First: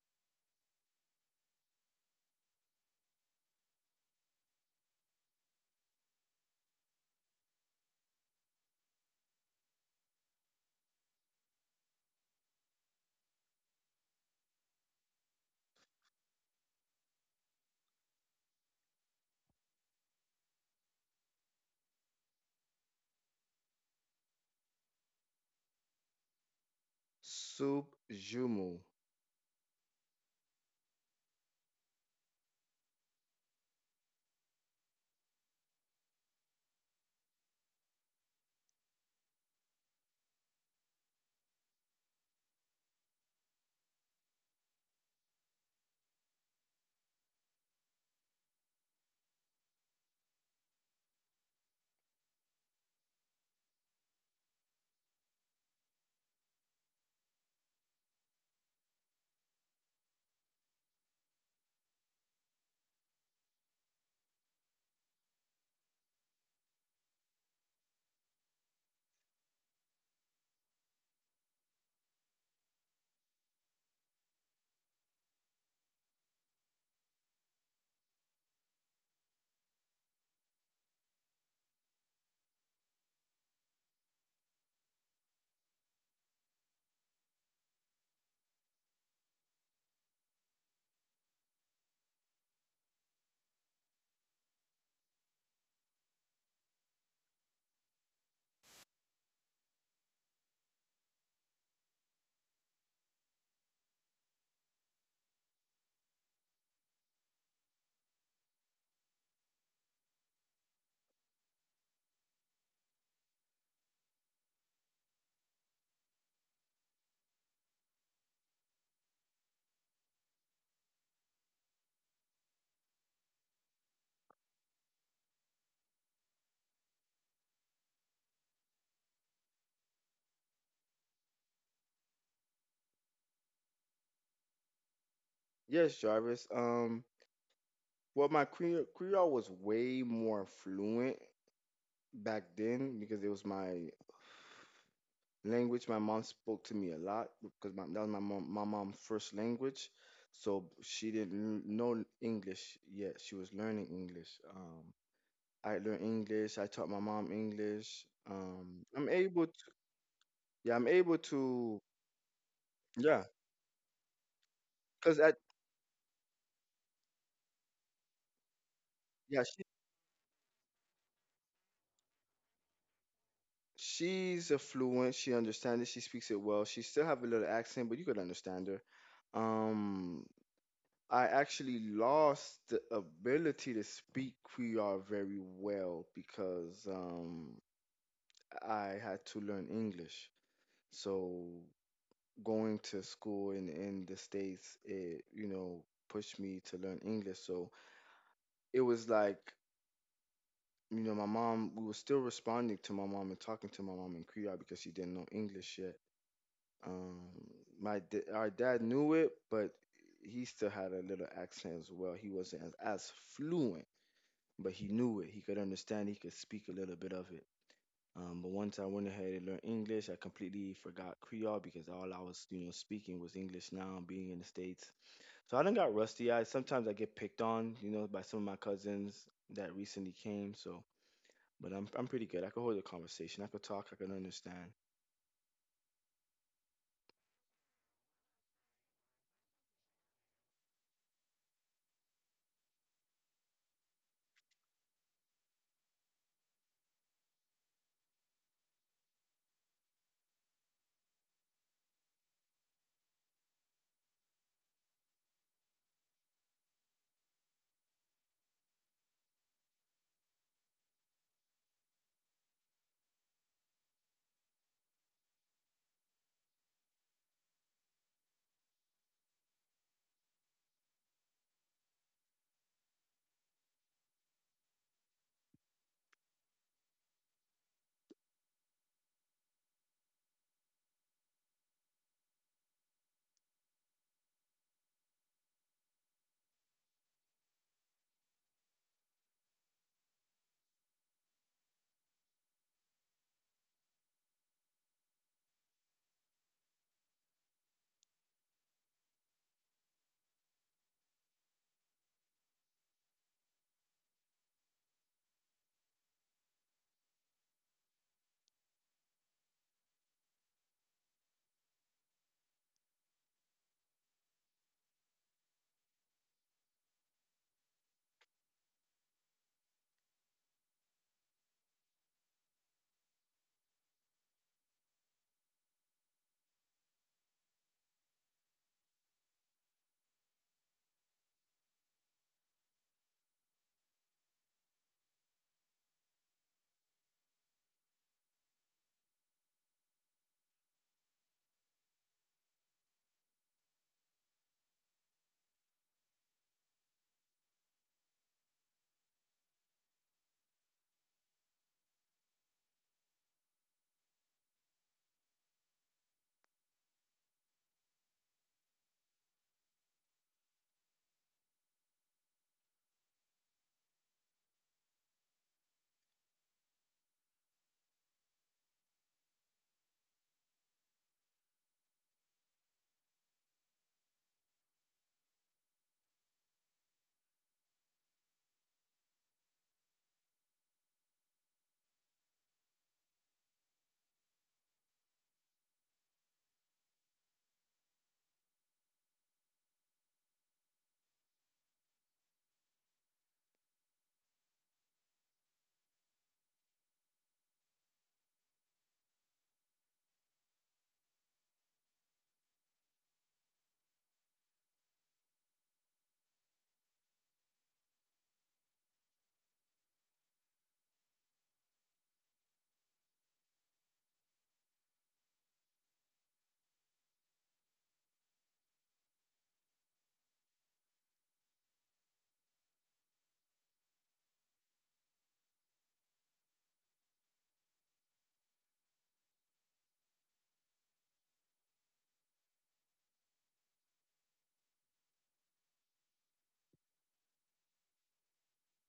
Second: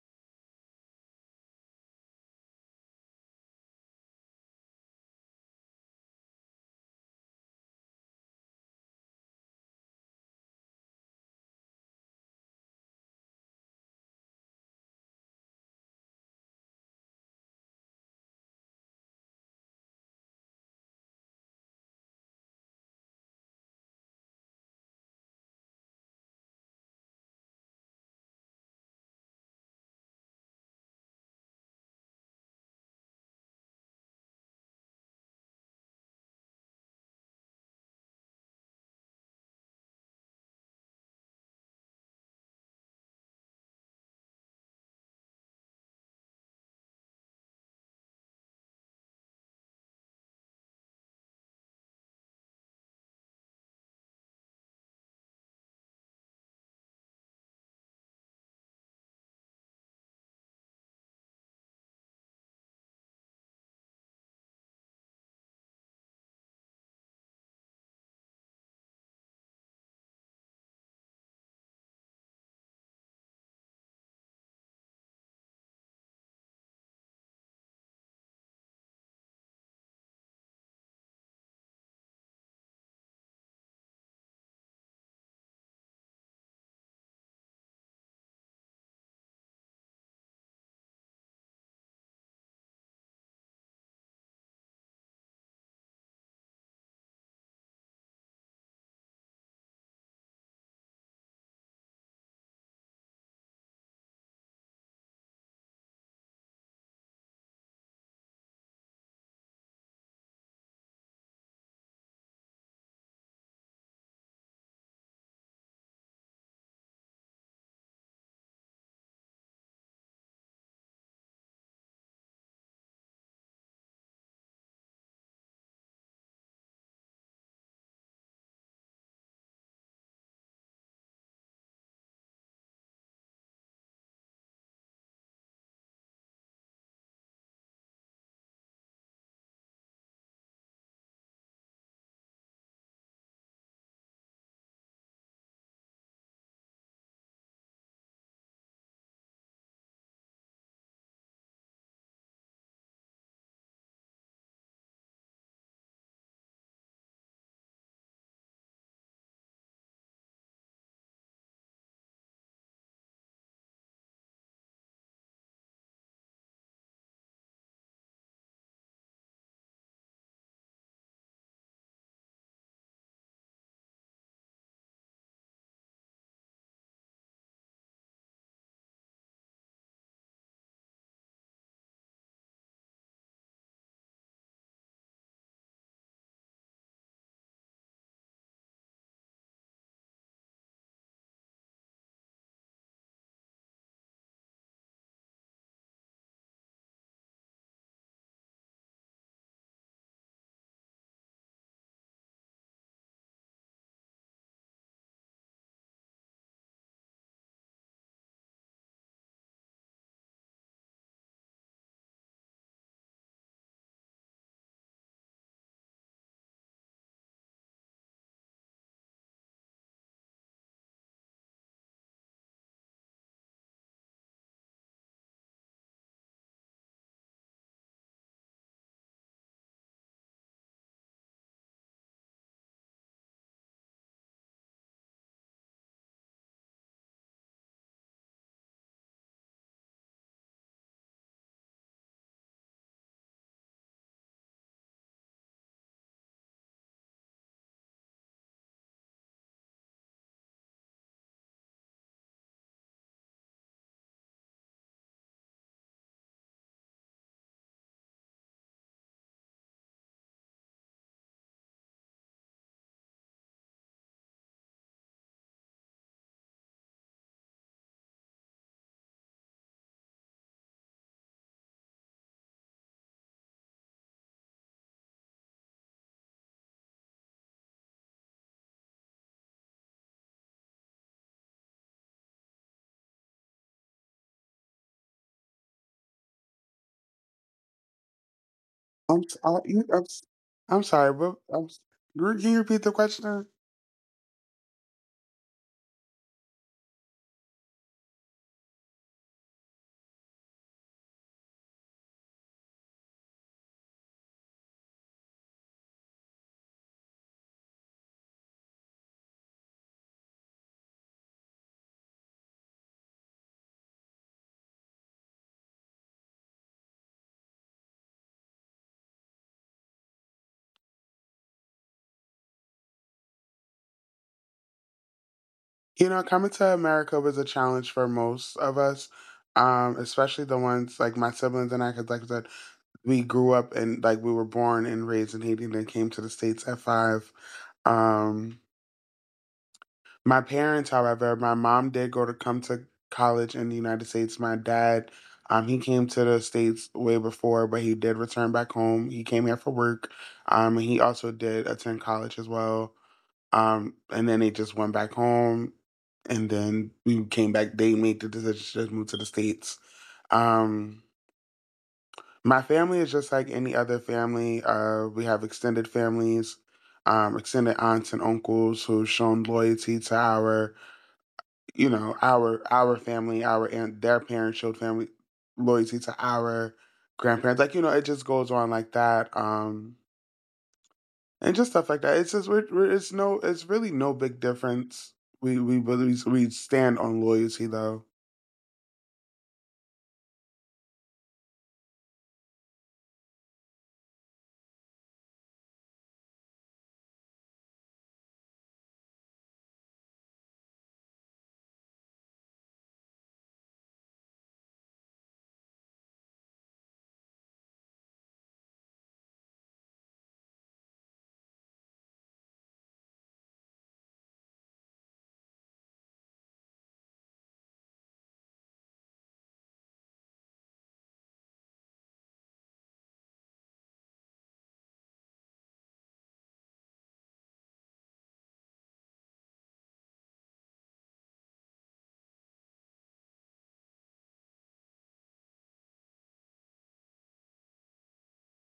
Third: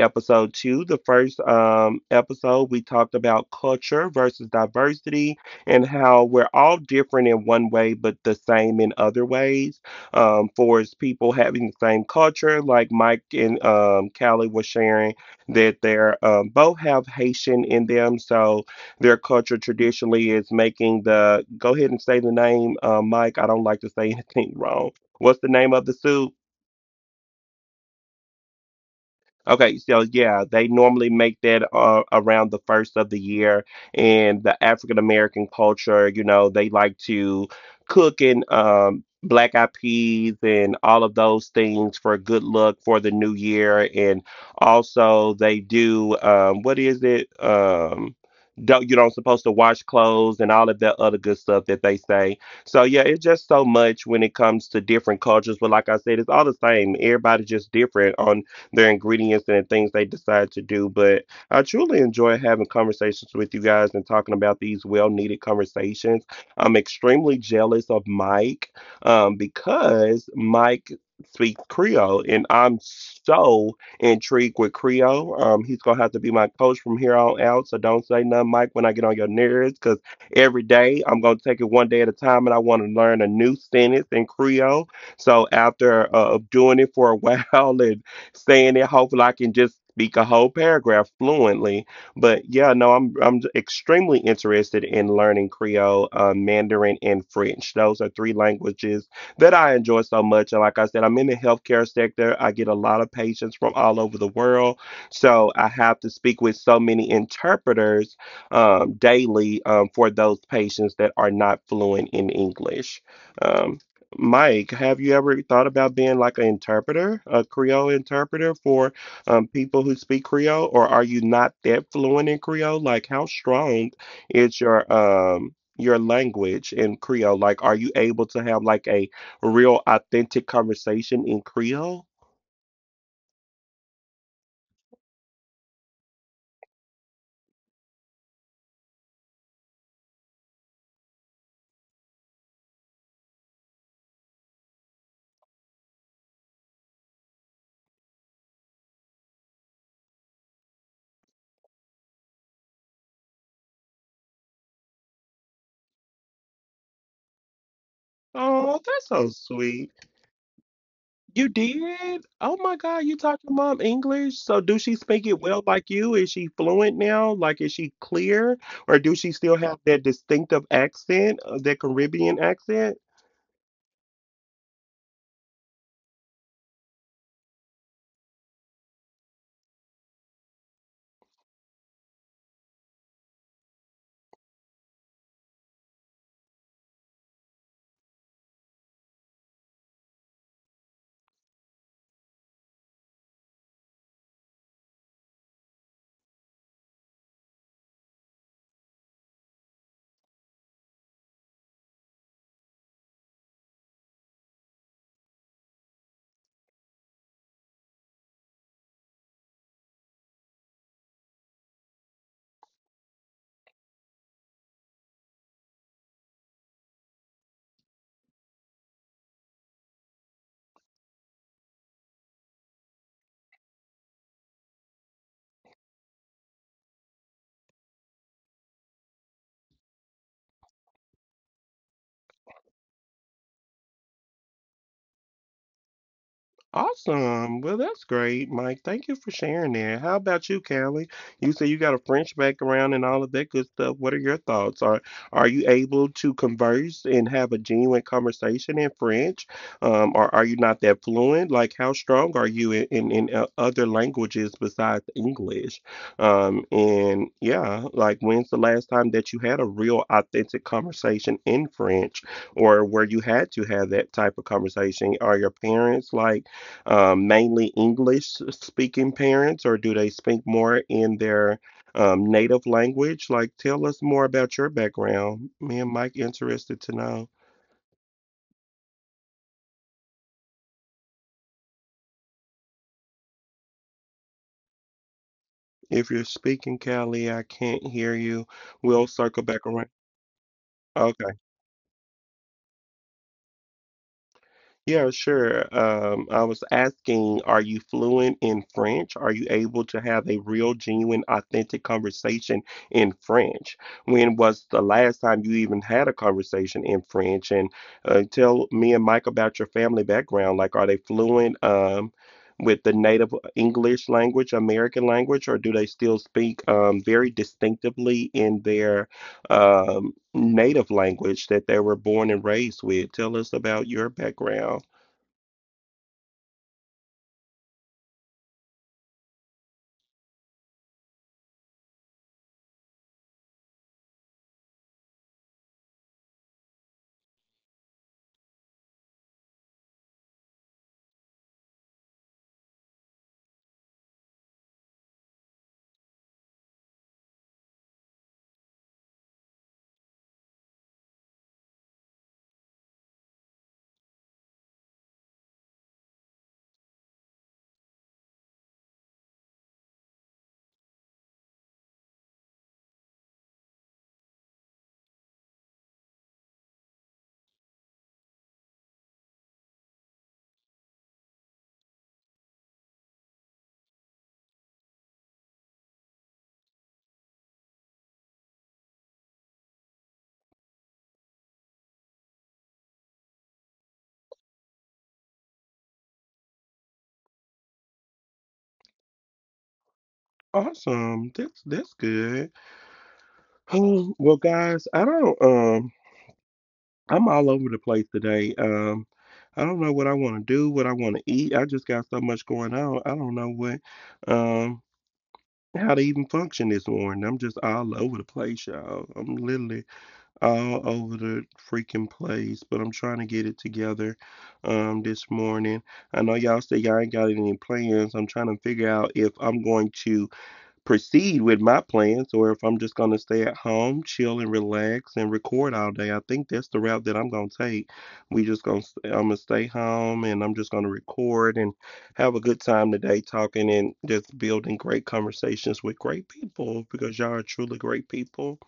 episode two. The first episode, we talked about culture versus diversity and how we're all different in one way, but the same in other ways. For as people having the same culture, like Mike and Callie were sharing, that they're both have Haitian in them. So, their culture traditionally is making the, go ahead and say the name, Mike. I don't like to say anything wrong. What's the name of the soup? Soup Jumu. Okay, so yeah, they normally make that around the first of the year. And the African American culture, you know, they like to cook and black eyed peas and all of those things for good luck for the new year. And also, they do what is it? Don't you don't supposed to wash clothes and all of that other good stuff that they say. So yeah, it's just so much when it comes to different cultures. But like I said, it's all the same. Everybody just different on their ingredients and the things they decide to do. But I truly enjoy having conversations with you guys and talking about these well needed conversations. I'm extremely jealous of Mike because Mike speaks Creole and I'm so intrigued with Creole. He's going to have to be my coach from here on out. So don't say nothing, Mike, when I get on your nerves because every day I'm going to take it one day at a time and I want to learn a new sentence in Creole. So after doing it for a while and saying it. Hopefully, I can just speak a whole paragraph fluently. But yeah, no, I'm extremely interested in learning Creole, Mandarin, and French. Those are three languages that I enjoy so much. And like I said, I'm in the healthcare sector. I get a lot of patients from all over the world, so I have to speak with so many interpreters daily for those patients that are not fluent in English. Um, Mike, have you ever thought about being like an interpreter, a Creole interpreter for people who speak Creole, or are you not that fluent in Creole? Like, how strong is your language in Creole? Like, are you able to have like a real authentic conversation in Creole? Yes, Jarvis. Well, my Creole was way more fluent back then because it was my language. My mom spoke to me a lot because that was my mom, my mom's first language. So she didn't know English yet. She was learning English. Um, I learned English. I taught my mom English. Oh, I'm that's so able to. sweet. Yeah, I'm able You to. did? Oh my God, Yeah, you taught your mom English. So do she because speak it well like you? Is she fluent now? Like, is she clear? Or do she yeah, still have that distinctive accent, that Caribbean accent? she's affluent. She understands it. She speaks it well. She still have a little accent, but you could understand her. Um, I actually lost the ability to speak Creole very well because I had to learn English. So going to school in the States, it, you know, pushed me to learn English. So it was like, you know, my mom. We were still responding to my mom and talking to my mom in Creole because she didn't know English yet. Um, our dad knew it, but he still had a little accent as well. He wasn't as fluent, but he knew it. He could understand. He could speak a little bit of it. But once I went ahead and learned English, I completely forgot Creole because all I was, you know, speaking was English. Now being in the states, so I done got rusty. I Sometimes I get picked on, you know, by some of my cousins that recently came. So, but I'm pretty good. I could hold a conversation. I could talk. I could understand. Awesome. Well, that's great, Mike. Thank you for sharing that. How about you, Callie? You say you got a French background and all of that good stuff. What are your thoughts? Are you able to converse and have a genuine conversation in French? Or are you not that fluent? Like, how strong are you in other languages besides English? And yeah, like, when's the last time that you had a real authentic conversation in French, or where you had to have that type of conversation? Are your parents like? Mainly English speaking parents, or do they speak more in their native language? Like, tell us more about your background. Me and Mike interested to know. If you're speaking, Callie, I can't hear you. We'll I'm s- circle I, back you, around. I'm, s- I'm sorry, but I'm, s- re- Can you repeat the question? Yeah, sure. I was asking, are you fluent in French? Are you able to have a real, genuine, authentic conversation in French? When was the last time you even had a conversation in French? And tell me and Mike about your family background. Like, are they fluent with the native English language, American language, or do they still speak very distinctively in their native language that they were born and raised with? Tell us about your background. Coming to America was a challenge for most of us, especially the ones like my siblings and I, because like I said, we grew up and we were born and raised in Haiti, and then came to the states at five. Um, My parents, however, my mom did go to come to college in the United States. My dad, he came to the States way before, but he did return back home. He came here for work. And he also did attend college as well. And then they just went back home. And then we came back. They made the decision to move to the States. Um, my family is just like any other family. We have extended families, extended aunts and uncles who've shown loyalty to our our family our and their parents showed family loyalty to our grandparents. It just goes on like that. And just stuff like that. It's just it's it's really no big difference. We really, we stand on loyalty though. Awesome. That's good. Oh, well, guys, I don't. I'm all over the place today. I don't know what I want to do, what I want to eat. I just got so much going on. I don't know what, um how to even function this morning. I'm just all over the place, y'all. I'm literally all over the freaking place, but I'm trying to get it together this morning. I know y'all say y'all ain't got any plans. I'm trying to figure out if I'm going to proceed with my plans or if I'm just going to stay at home, chill and relax and record all day. I think that's the route that I'm going to take. We just going to I'm going to stay home and I'm just going to record and have a good time today talking and just building great conversations with great people because y'all are truly great people.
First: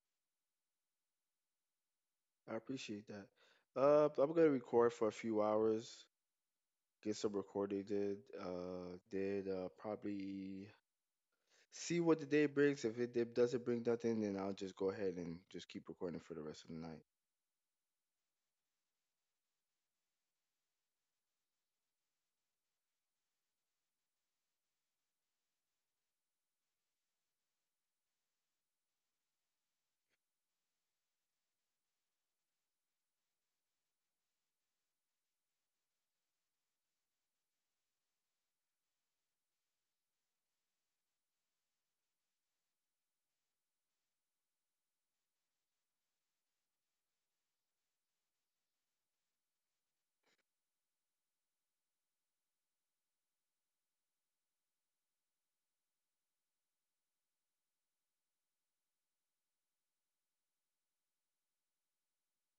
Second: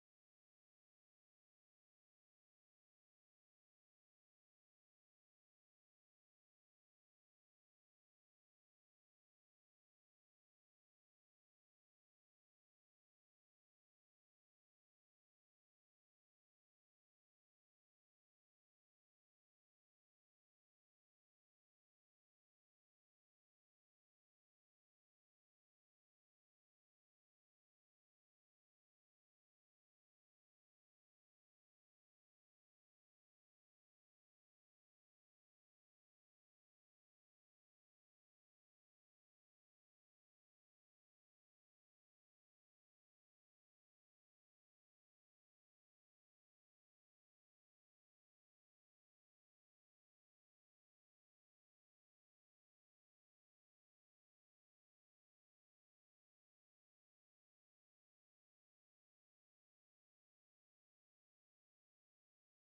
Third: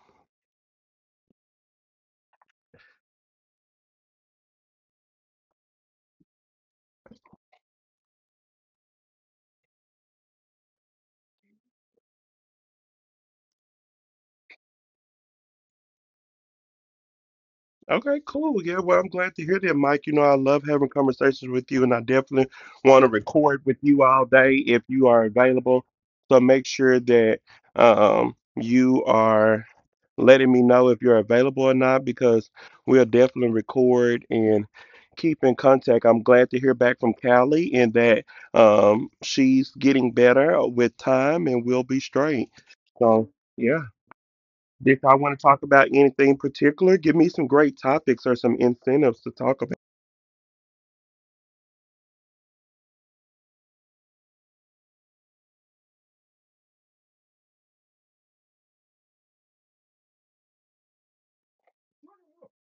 I appreciate that. I'm gonna record for a few hours, get some recording did, then probably see what the day brings. If it doesn't bring nothing, then I'll just go ahead and just keep recording for the rest of the night. Okay, cool. Yeah, well, I'm glad to hear that, Mike. You know, I love having conversations with you, and I definitely want to record with you all day if you are available. So make sure that you are letting me know if you're available or not, because we'll definitely record and keep in contact. I'm glad to hear back from Callie and that she's getting better with time, and we'll be straight. So, yeah. Did I want to talk about anything particular? Give me some great topics or some incentives to talk about.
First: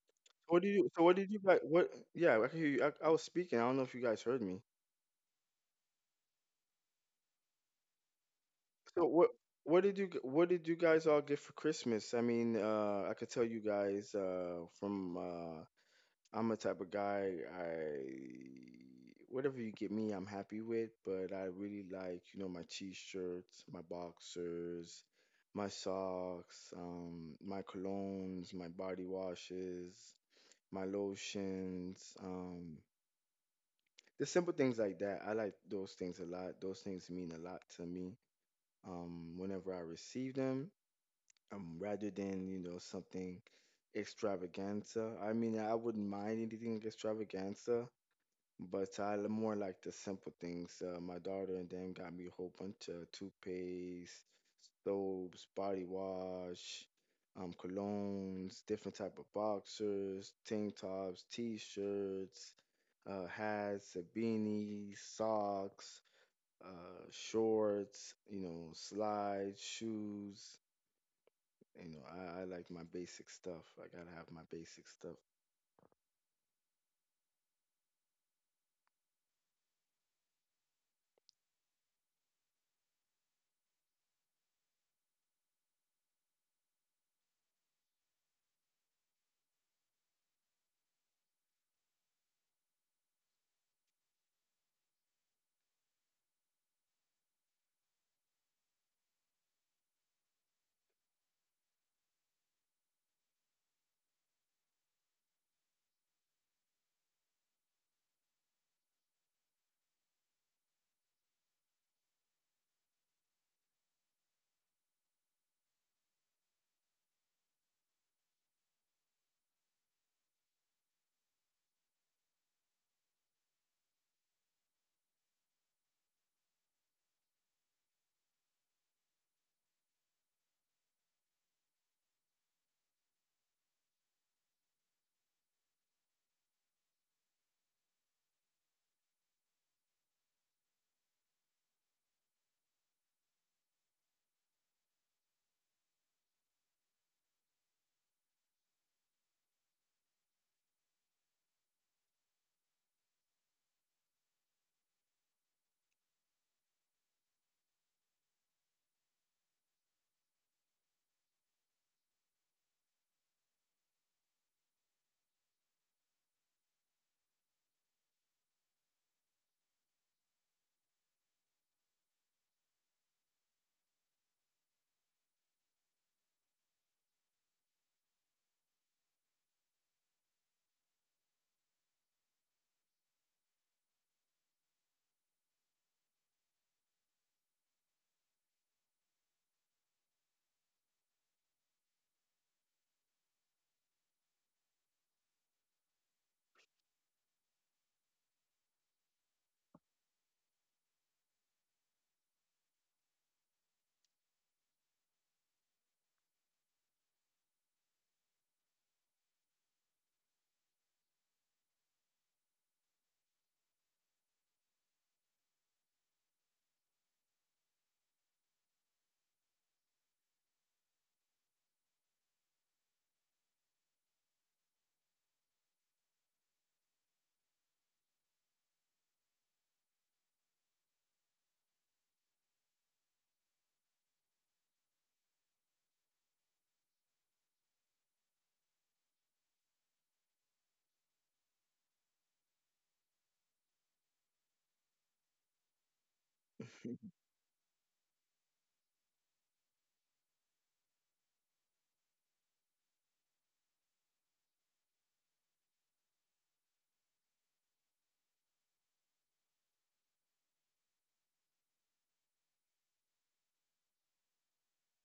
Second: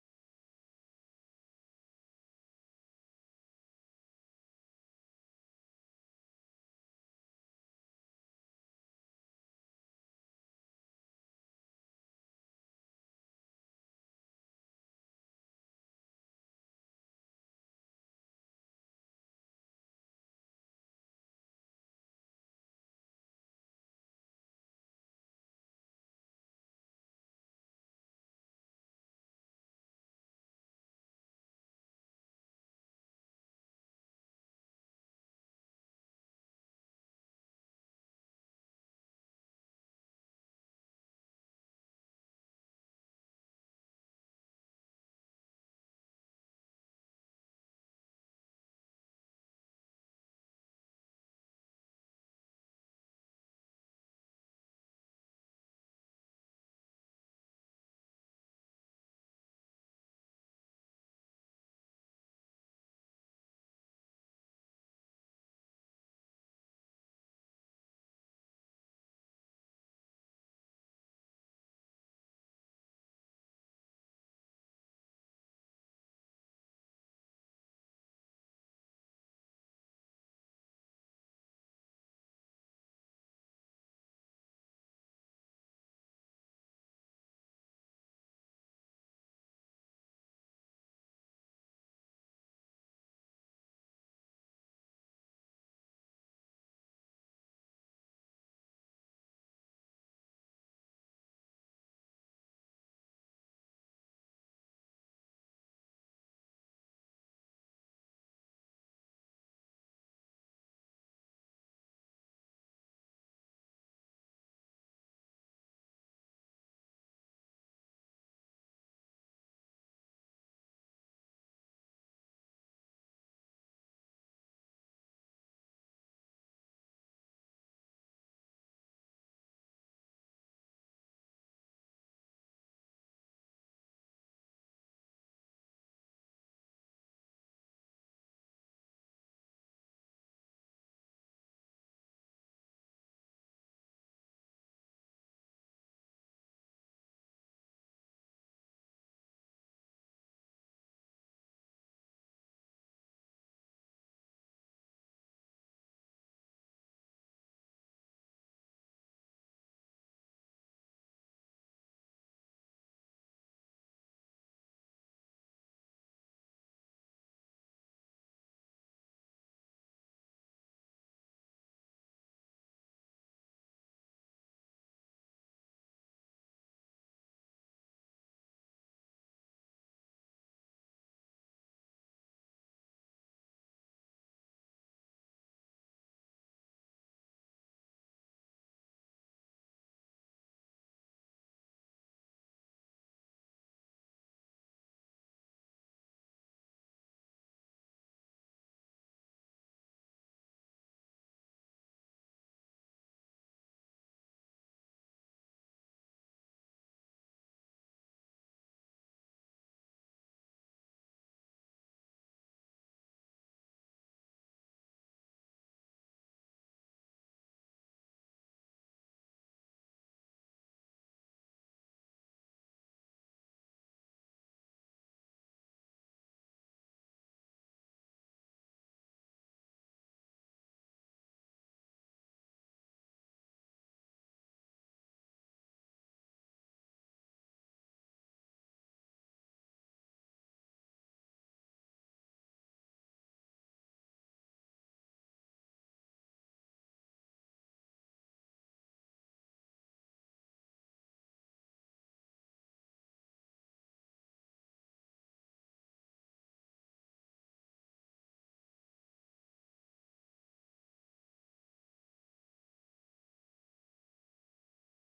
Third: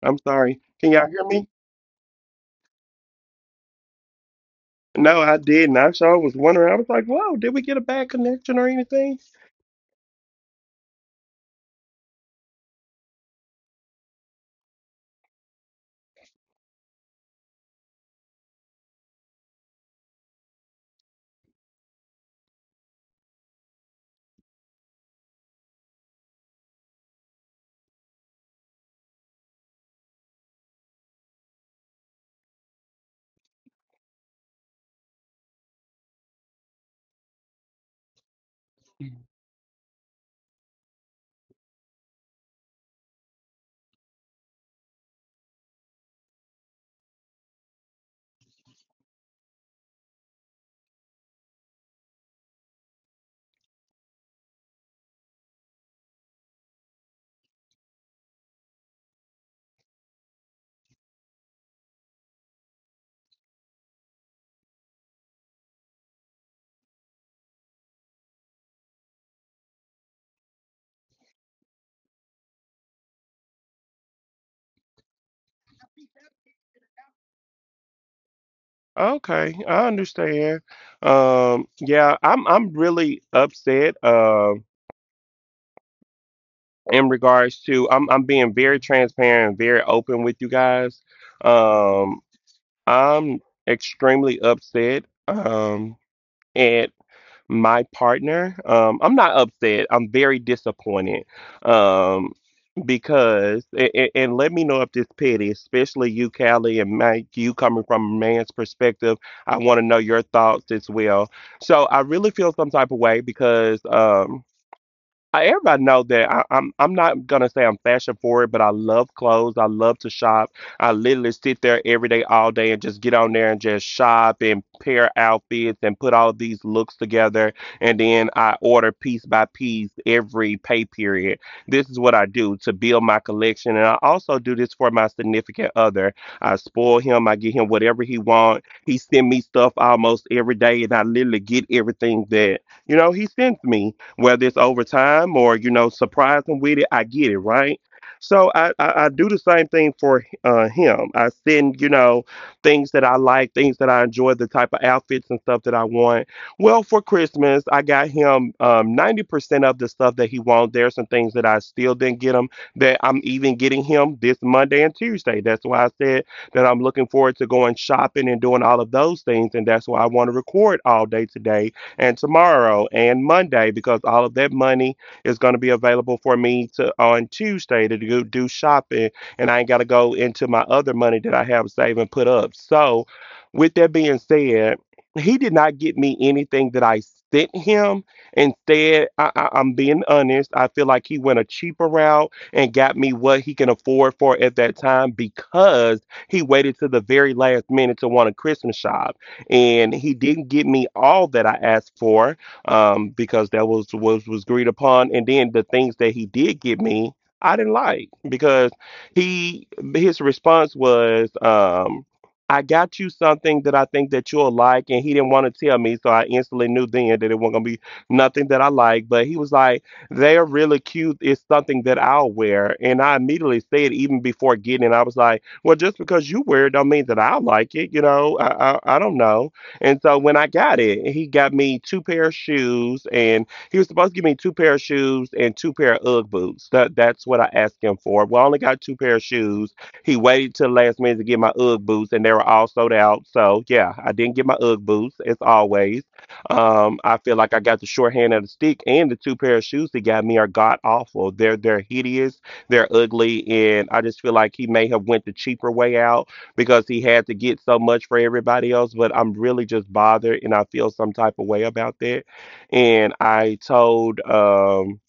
I'm So sorry. What did you? Can So y'all what hear did you me? guys? What? Yeah, I can hear you. I was speaking. I don't know if you guys heard me. No, I didn't. I sure was wondering. I was like, whoa, did we get a bad connection or So anything? what? What did you guys all get for Christmas? I mean, I could tell you guys from I'm a type of guy, I whatever you get me, I'm happy with, but I really like, you know, my t-shirts, my boxers, my socks, my colognes, my body washes, my lotions, the simple things like that. I like those things a lot. Those things mean a lot to me. Whenever I receive them, rather than, you know, something extravaganza. I mean, I wouldn't mind anything extravaganza, but more like the simple things. My daughter and them got me a whole bunch of toothpaste, soaps, body wash, colognes, different type of boxers, tank tops, t-shirts, hats, beanies, socks, uh, shorts, you know, slides, shoes. You know, I like my basic stuff. I gotta have my basic stuff. Okay, I understand. Yeah, I'm really upset in regards to, I'm being very transparent, very open with you guys. Um, I'm extremely upset. At my partner, I'm not upset. I'm very disappointed. Um, because and let me know if this petty, especially you, Callie, and Mike, you coming from a man's perspective. I want to know your thoughts as well. So I really feel some type of way because I, everybody know that I'm not gonna say I'm fashion forward, but I love clothes. I love to shop. I literally sit there every day, all day, and just get on there and just shop and pair outfits and put all these looks together, and then I order piece by piece every pay period. This is what I do to build my collection, and I also do this for my significant other. I spoil him. I get him whatever he wants. He send me stuff almost every day, and I literally get everything that, you know, he sends me, whether it's over time or, you know, surprise him with it. I get it, right? So I do the same thing for him. I send, you know, things that I like, things that I enjoy, the type of outfits and stuff that I want. Well, for Christmas, I got him 90% of the stuff that he wants. There's some things that I still didn't get him that I'm even getting him this Monday and Tuesday. That's why I said that I'm looking forward to going shopping and doing all of those things, and that's why I want to record all day today and tomorrow and Monday because all of that money is going to be available for me to on Tuesday to do shopping, and I ain't got to go into my other money that I have saved and put up. So, with that being said, he did not get me anything that I sent him. Instead, I'm being honest. I feel like he went a cheaper route and got me what he can afford for at that time because he waited to the very last minute to want to Christmas shop and he didn't give me all that I asked for because that was agreed upon. And then the things that he did give me, I didn't like because he his response was, "I got you something that I think that you'll like," and he didn't want to tell me, so I instantly knew then that it wasn't gonna be nothing that I like. But he was like, "They're really cute. It's something that I'll wear," and I immediately said, even before getting it, I was like, well, just because you wear it don't mean that I like it. You know, I don't know. And so when I got it, he got me two pair of shoes, and he was supposed to give me two pair of shoes and two pair of UGG boots. That's what I asked him for. Well, I only got two pair of shoes. He waited till the last minute to get my UGG boots, and they were all sold out. So yeah, I didn't get my UGG boots as always. I feel like I got the short hand of the stick, and the two pair of shoes he got me are god awful. They're hideous, they're ugly, and I just feel like he may have went the cheaper way out because he had to get so much for everybody else. But I'm really just bothered, and I feel some type of way about that. And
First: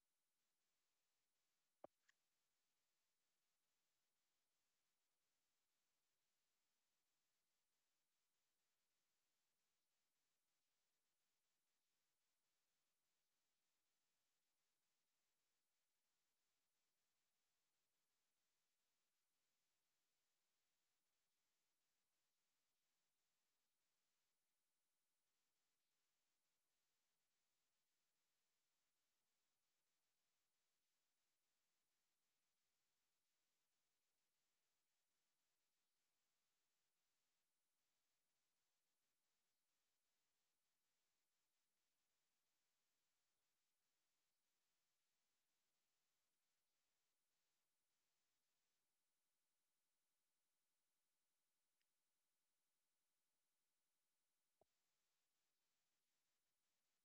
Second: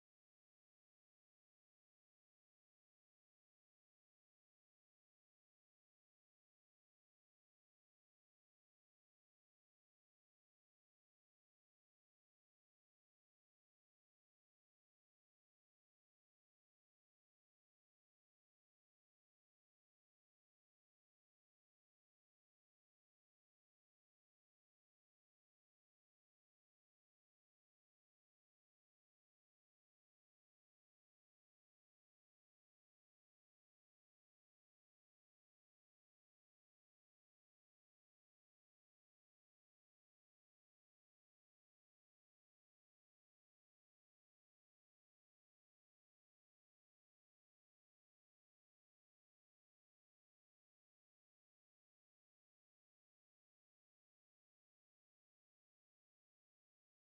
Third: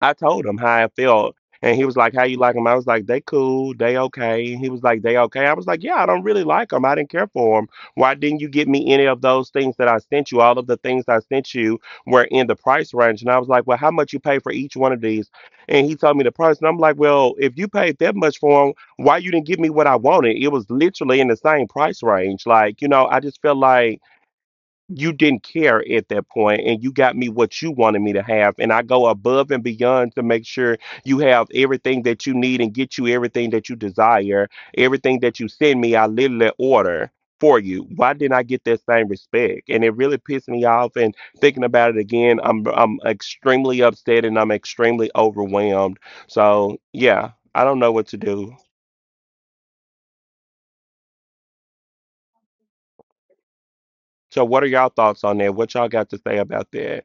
I told him how I felt, and he was like, "How you like them?" I was like, "They cool, they okay." He was like, "They okay." I was like, "Yeah, I don't really like them. I didn't care for them. Why didn't you get me any of those things that I sent you? All of the things I sent you were in the price range." And I was like, "Well, how much you pay for each one of these?" And he told me the price, and I'm like, "Well, if you paid that much for them, why you didn't give me what I wanted? It was literally in the same price range. Like, you know, I just felt like." You didn't care at that point, and you got me what you wanted me to have. And I go above and beyond to make sure you have everything that you need and get you everything that you desire. Everything that you send me, I literally order for you. Why didn't I get that same respect? And it really pissed me off, and thinking about it again, I'm extremely upset, and I'm extremely overwhelmed. So yeah, I don't know what to do. So, what are y'all thoughts on that? What y'all got to say about that?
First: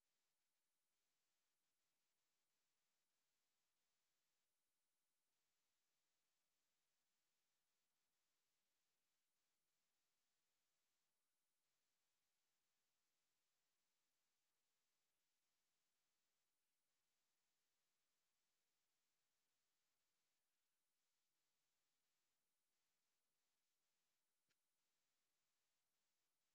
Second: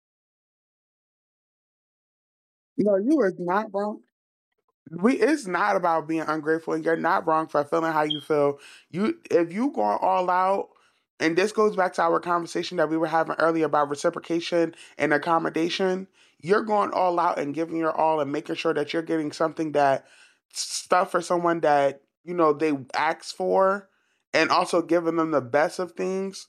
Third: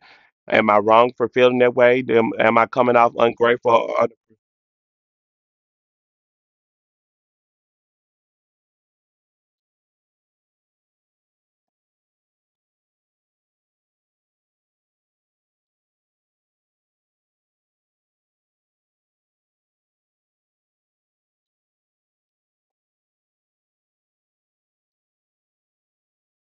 Am I wrong for feeling that way? Am I coming No, off you were not ungrateful? wrong. Or- We It's not about being ungrateful, and you're not wrong for feeling how you feel. You If you going all out, and this goes back to our conversation that we were having earlier about reciprocation and accommodation, you're going all out and giving your all and making sure that you're getting something that stuff for someone that you know they ask for, and also giving them the best of things.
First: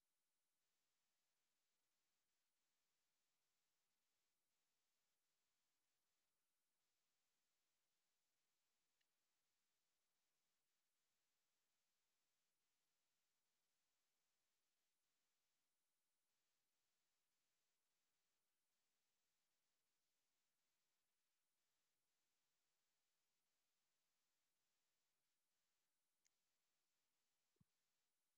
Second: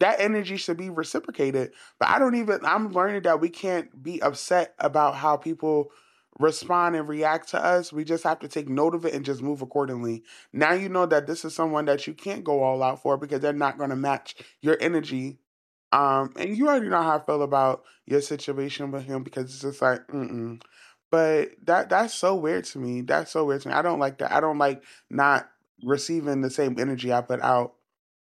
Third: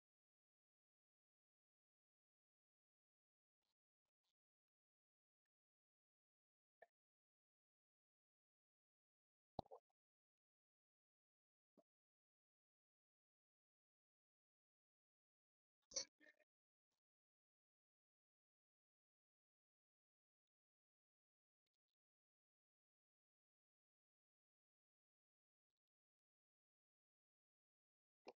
That energy should be reciprocated. But I don't even, I'm learning that we can't be upset about how people respond and react to us. We just have to take note of it and just move accordingly. Now you know that this is someone that you can't go all out for because they're not going to match your energy. And you already know how I feel about your situation with him, because it's just like, mm-mm. But that, that's so weird to me. That's so weird to me. I don't like that. I don't like not receiving the same energy I put out.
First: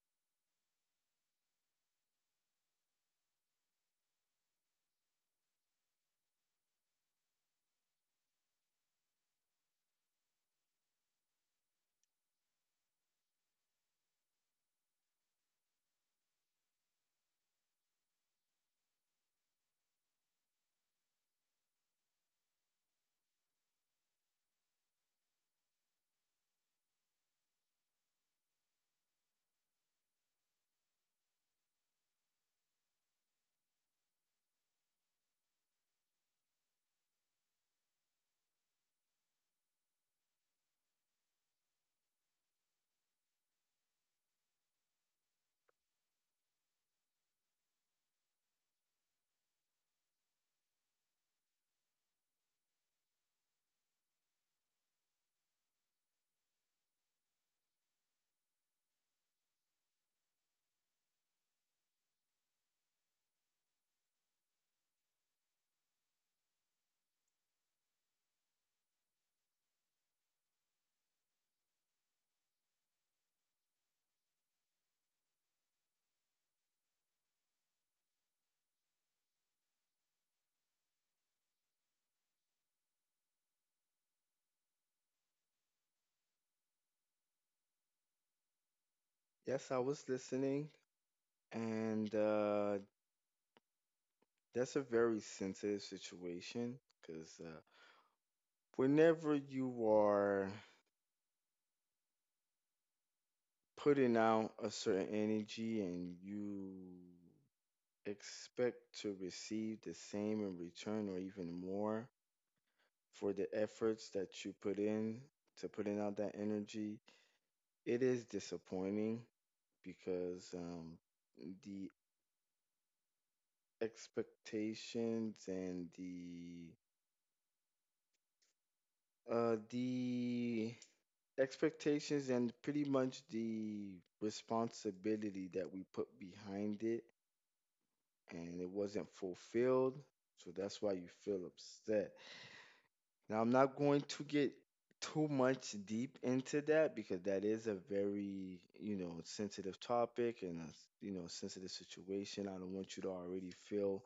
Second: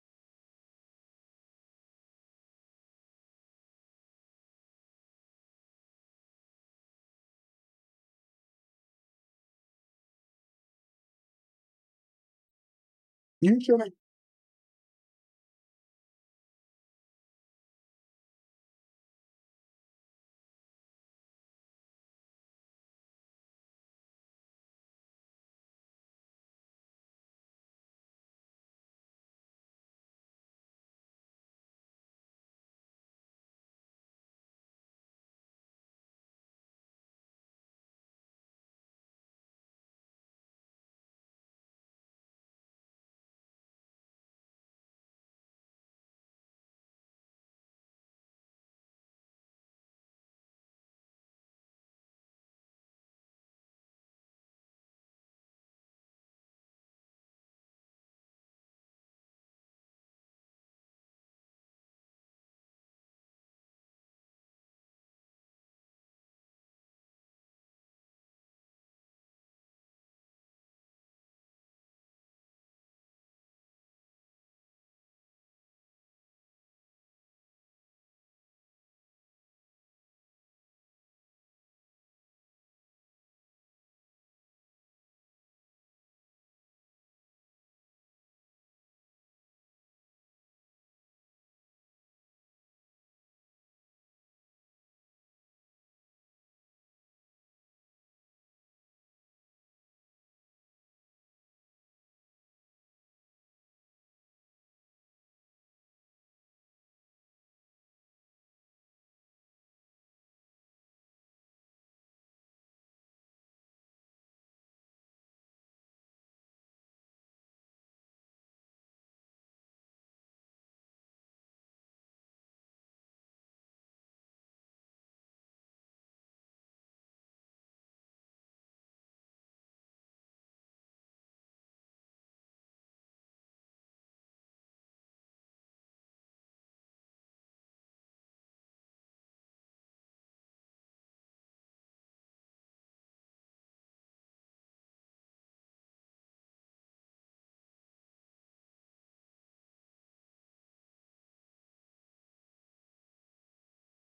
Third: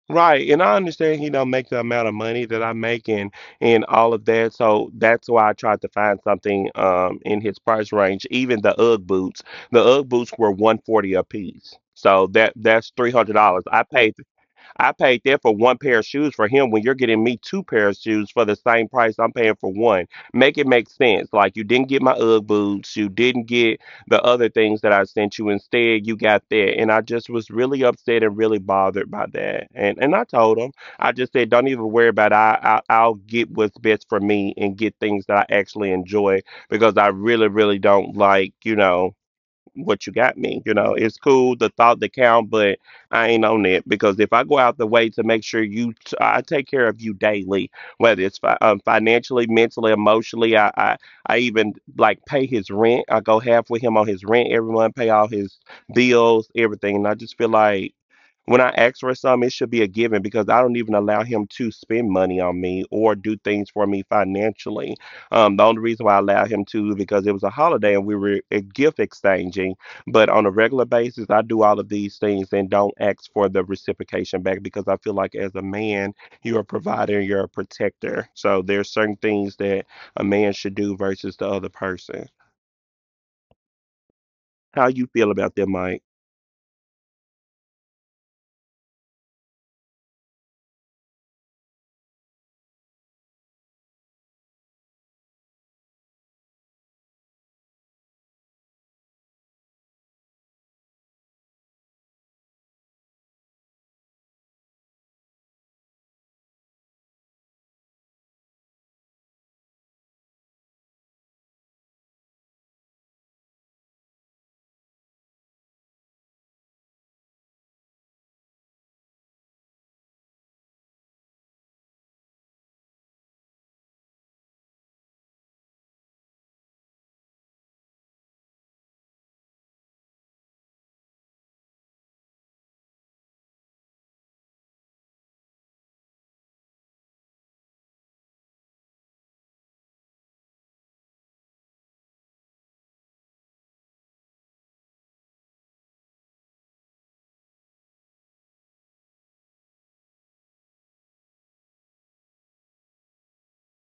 Right, and I understand he don't make the amount of money that I'm making and all of that, so that's why I tried to find something in his price range. Even the UGG boots were 140 a piece, so that that's You $300. I shouldn't. paid I paid there for one pair of shoes for him when you're getting me two pairs of shoes for the same price I'm paying for one. Make it make sense. Like, you didn't get my UGG boots, you didn't get the other things that I sent you. Instead, you got that. And I just was really upset and really bothered by that. And I told him, I just said, don't even worry about it. I'll get what's best for me and get things that I actually enjoy because I really really don't like, you know, what you got me. You know, it's cool, the thought that count, but I ain't on it because if I go out the way to make sure you, I take care of you daily, whether it's financially, mentally, emotionally. I even like pay his rent. I go half with him on his rent every month, pay all his bills, everything, and I just feel like. When I ask for some, it should be a given because I don't even allow him to spend money on me or do things for me financially. The only reason why I allowed him to is because it was a holiday and we were gift exchanging. But on a regular basis, I do all of these things and don't ask for the reciprocation back because I feel like as a man, you're a provider, you're a protector. So there's certain things that a man should do versus the other person. How you feel about that, Mike? Yes, I was listening. And that's a very sensitive situation because whenever you are putting out a certain energy and you expect to receive the same in return or even more for the efforts that you put in to putting out that energy, it is disappointing because the expectations and the the expectations and pretty much the responsibility that we put behind it and it wasn't fulfilled, so that's why you feel upset. Now I'm not going to get too much deep into that because that is a, very you know, sensitive topic and a you know, sensitive situation. I don't want you to already feel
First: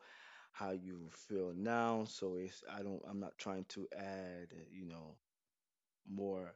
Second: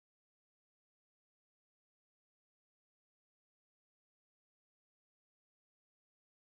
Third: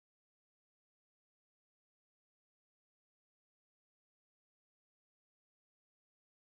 how you feel now, so it's I don't I'm not trying to add, you know, more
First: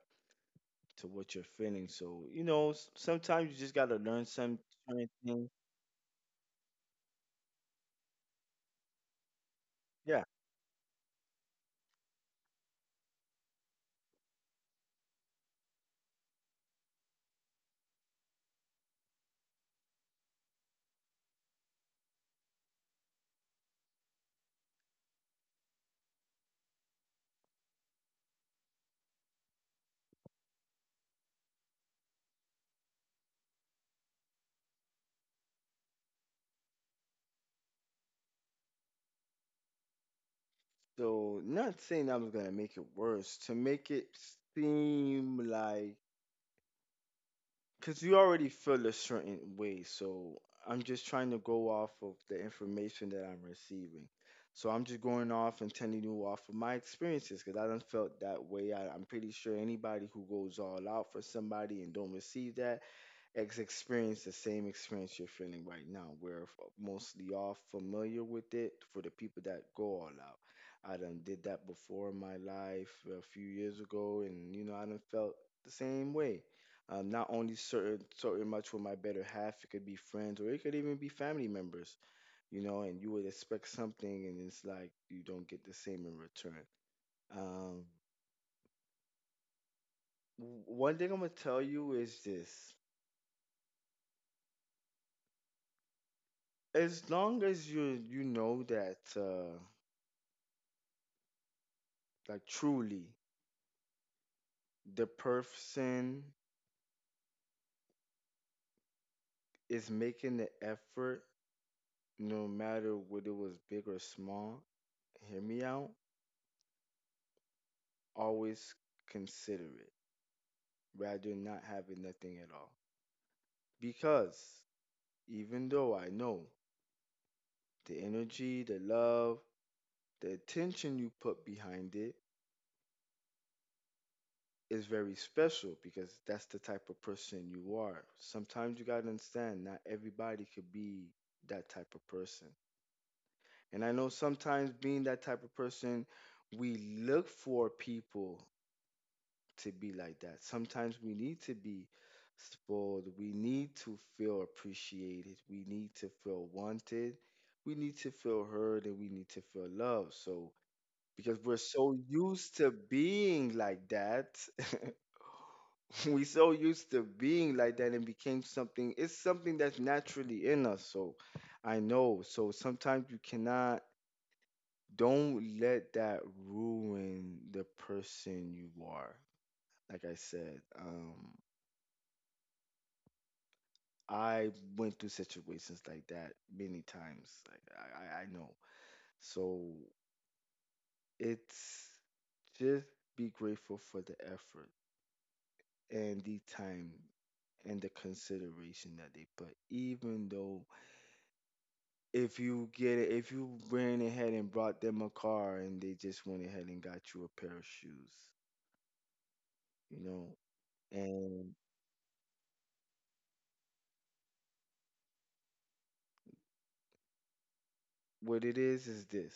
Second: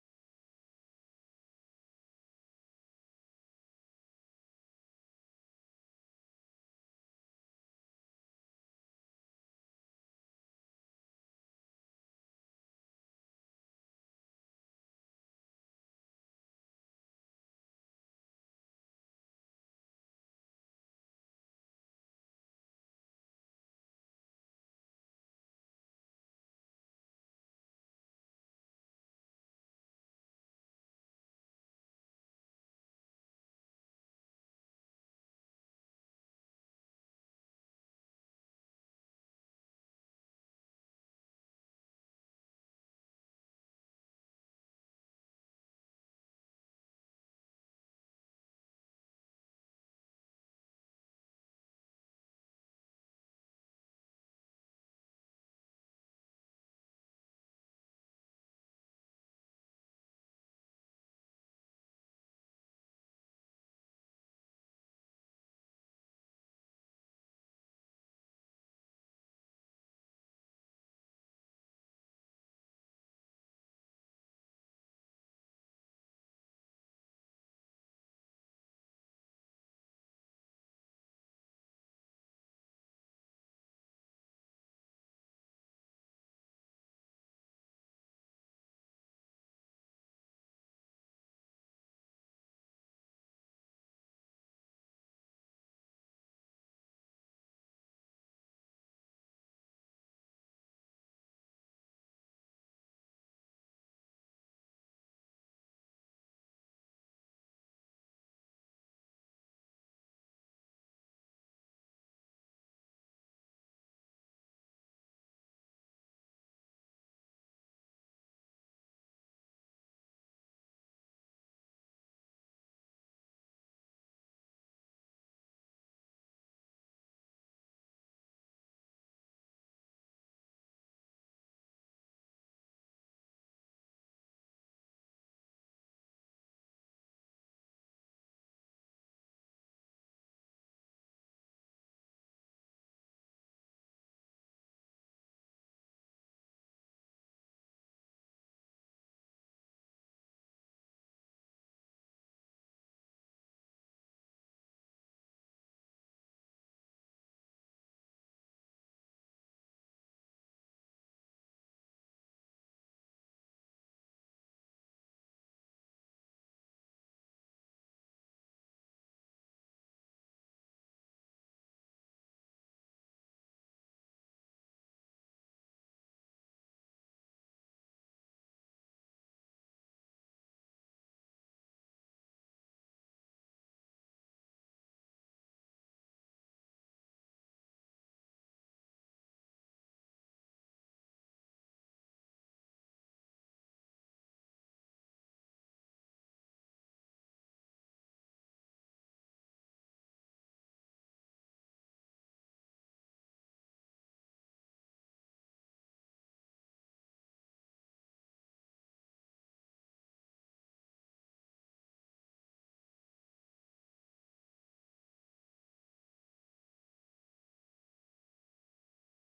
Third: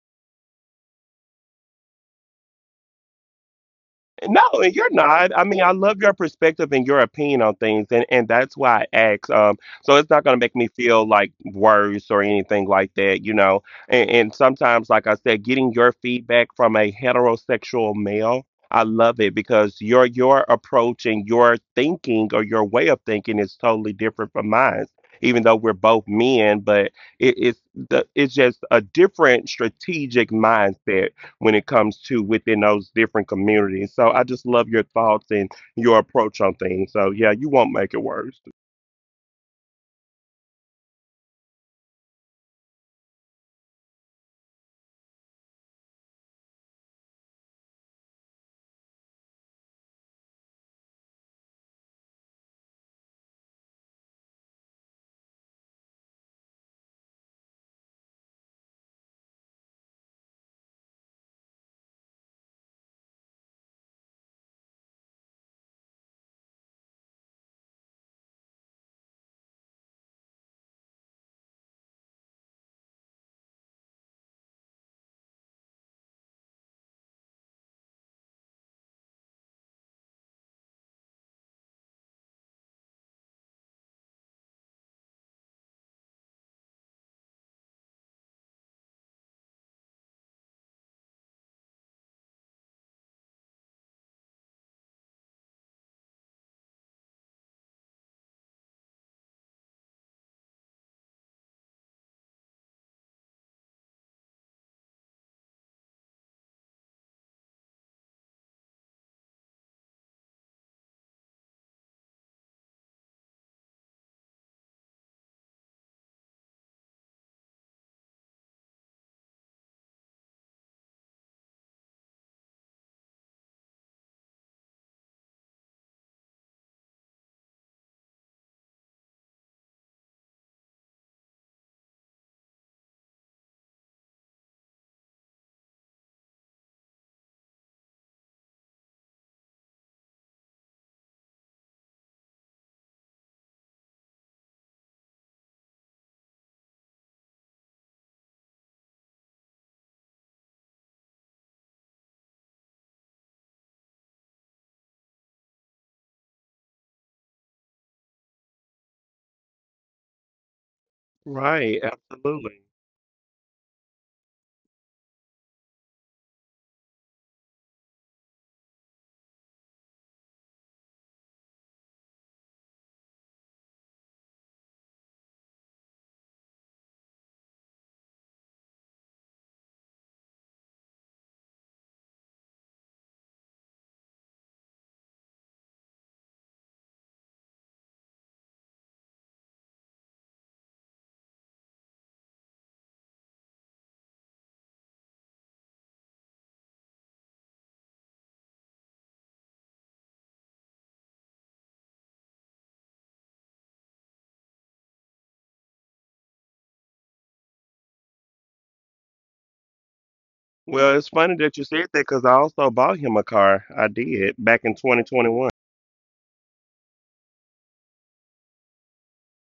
to what you're feeling. So, you know, sometimes you just got to learn No, some and you're certain not. I things. mean, I love your perspective and your opinion on things, and that's why I asked. So it's not Yeah. gonna make me feel like worse or anything like that, you know. And sometimes, like I said, getting your feedback from a heterosexual male, I love it because your approach and your thinking or your way of thinking is totally different from mine. Even though we're both men, but it, it's it's just a different strategic mindset when it comes to within those different communities. So I just love your thoughts and your approach on things. So yeah, you won't make it worse. So, not saying I'm going to make it worse, to make it seem like, because you already feel a certain way. So, I'm just trying to go off of the information that I'm receiving. So, I'm just going off and telling you off of my experiences because I done felt that way. I'm pretty sure anybody who goes all out for somebody and don't receive that ex experience the same experience you're feeling right now. We're mostly all familiar with it for the people that go all out. I done did that before in my life a few years ago, and you know I done felt the same way. Not only certain much with my better half, it could be friends or it could even be family members, you know. And you would expect something, and it's like you don't get the same in return. Um, One thing I'm gonna tell you is this: as long as you, you know that, like, truly the person is making the effort, no matter whether it was big or small, hear me out, always consider it rather than not having nothing at all. Because even though I know the energy, the love, the attention you put behind it is very special, because that's the type of person you are. Sometimes you got to understand not everybody could be that type of person. And I know sometimes being that type of person, we look for people to be like that. Sometimes we need to be spoiled. We need to feel appreciated. We need to feel wanted. We need to feel heard and we need to feel loved. So, because we're Right, so absolutely. used to being like that. We so used to being like that, and became something, it's something that's naturally in us. So I know, so sometimes you cannot, don't let that ruin the person you are. Like I said, I went through situations like that many times. Like I know. So it's just be grateful for the effort and the time and the consideration that they put, even though, if you get it, if you ran ahead and brought them a car and they just went ahead and got you a pair of shoes, you know, Well, it's funny that and you said that because I also bought him a car. I did back in 2021. what it is this:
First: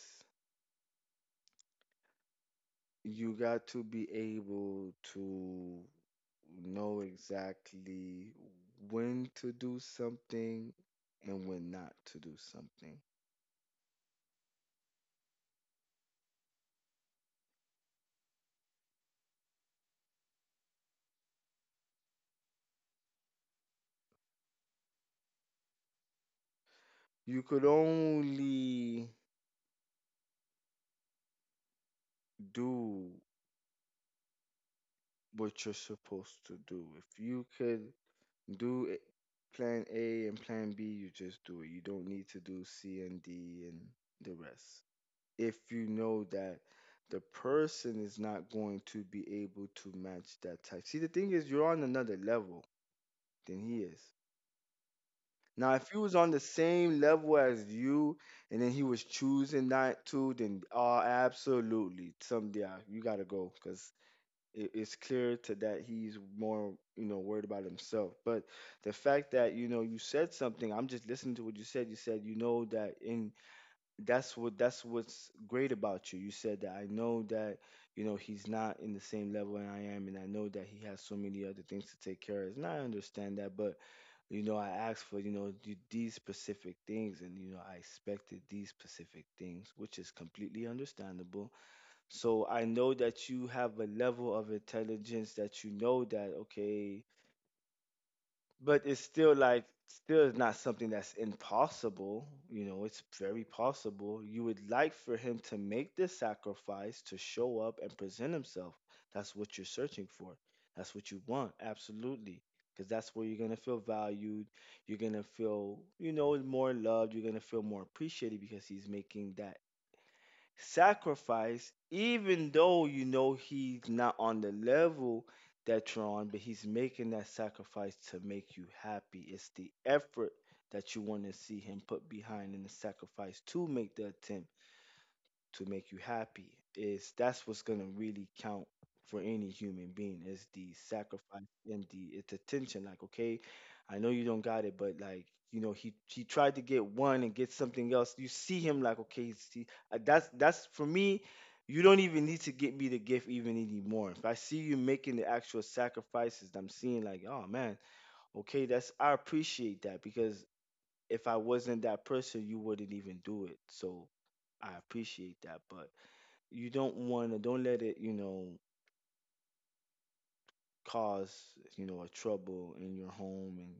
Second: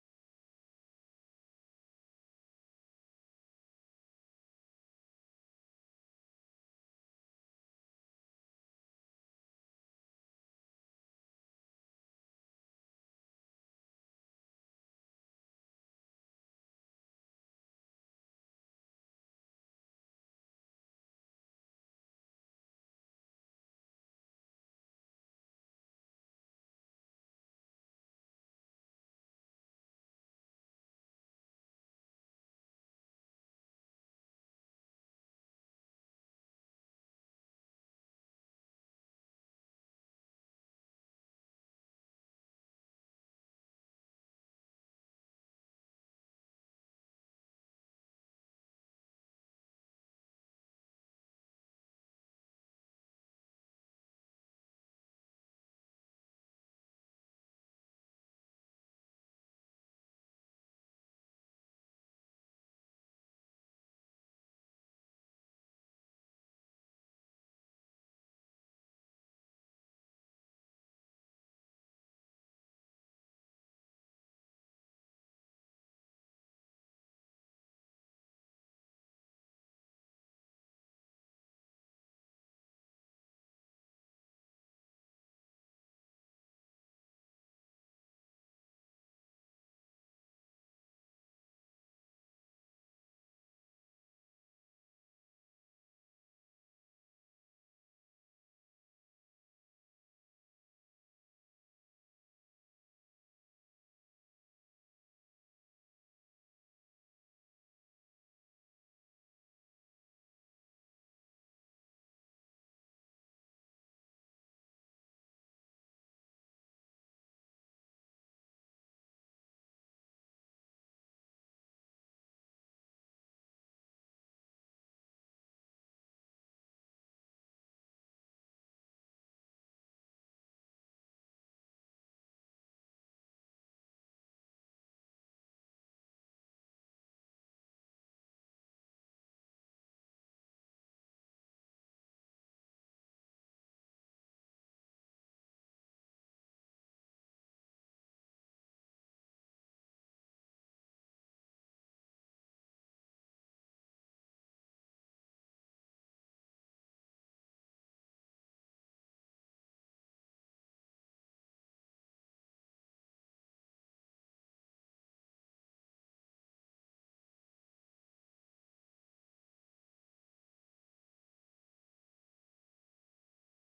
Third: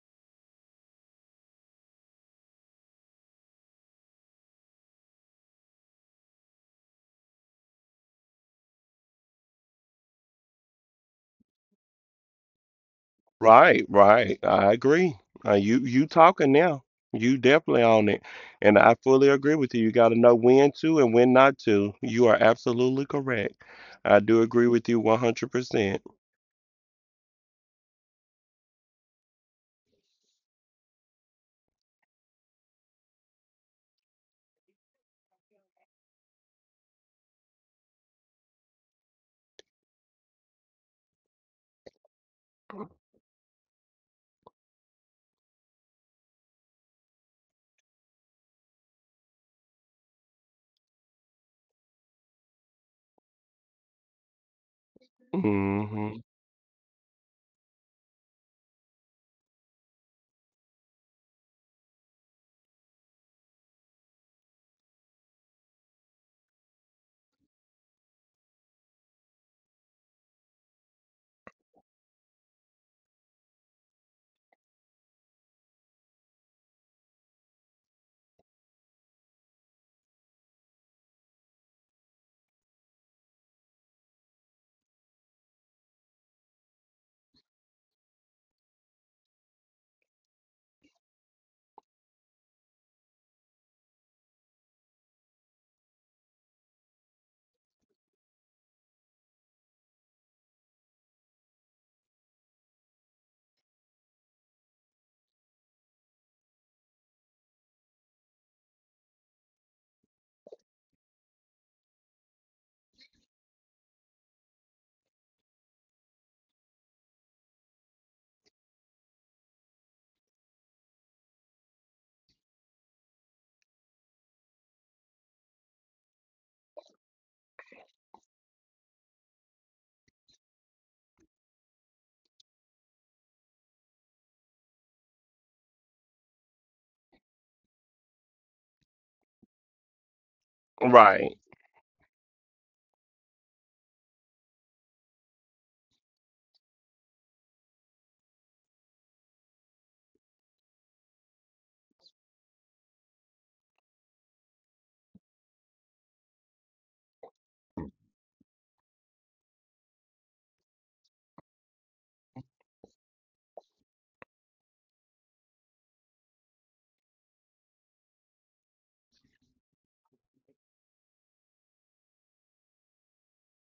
you got to be able to know exactly when to do something and when not to do something. Right, right. I agree. You you talking now. You definitely on it. And I fully agree with you. You got to know when to and when not to. You are absolutely correct. I do agree with you 100%. Percent. You could only do what you're supposed to do. If you could do it- plan A and plan B, you just do it. You don't need to do C and D and the rest. If you know that the person is not going to be able to match that type. See, the thing is, you're on another level than he is. Now, if he was Hmm. on the same level as you and then he was choosing not to, then absolutely, someday you got to go, because it's clear to that he's more, you know, worried about himself. But the fact that, you know, you said something, I'm just listening to what you said. You said, you know, that in, that's what, that's what's great about you. You said that, I know that, you know, he's not in the same level and I am, and I know that he has so many other things to take care of and I understand that, but, you know, I asked for, you know, these specific things and, you know, I expected these specific things, which is completely understandable. So I know that you have a level of intelligence that you know that, okay, but it's still like, still is not something that's impossible. You know, it's very possible. You would like for him to make this sacrifice to show up and present himself. That's what you're searching for. That's what you want. Absolutely. Because that's where you're going to feel valued. You're going to feel, you know, more loved. You're going to feel more appreciated because he's making that sacrifice, even though you know he's not on the level that you're on, but he's making that sacrifice to make you happy. It's the effort that you want to see him put behind in the sacrifice, to make the attempt to make you happy, is that's what's going to really count for any human being is the Right. sacrifice and the it's attention. Like, okay, I know you don't got it, but like, he tried to get one and get something else. You see him like, okay, see, that's for me. You don't even need to get me the gift even anymore. If I see you making the actual sacrifices, I'm seeing like, oh man, okay, that's, I appreciate that. Because if I wasn't that person, you wouldn't even do it, so I appreciate that. But you don't want to, don't let it, cause, a trouble in your home and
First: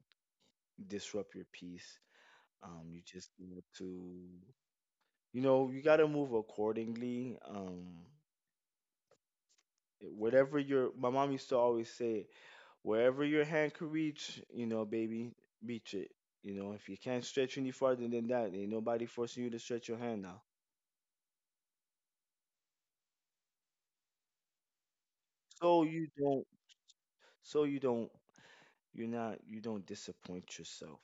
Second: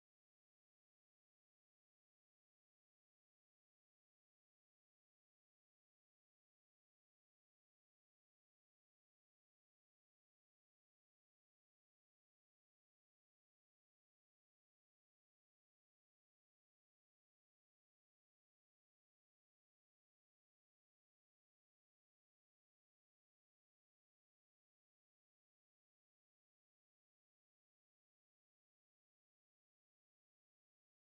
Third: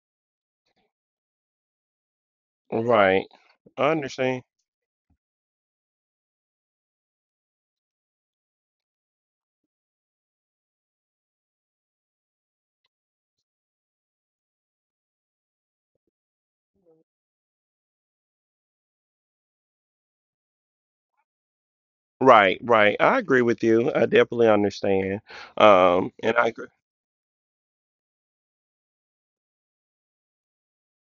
disrupt your peace. You Right. just need I to, understand. You got to move accordingly. Um, whatever your, my mom used to always say, wherever your hand could reach, baby, reach it. If you can't stretch any farther than that, ain't nobody forcing you to stretch your hand now. Right, right. I agree with you. I definitely understand. So you And I don't, agree. so you don't you're not, you don't disappoint yourself,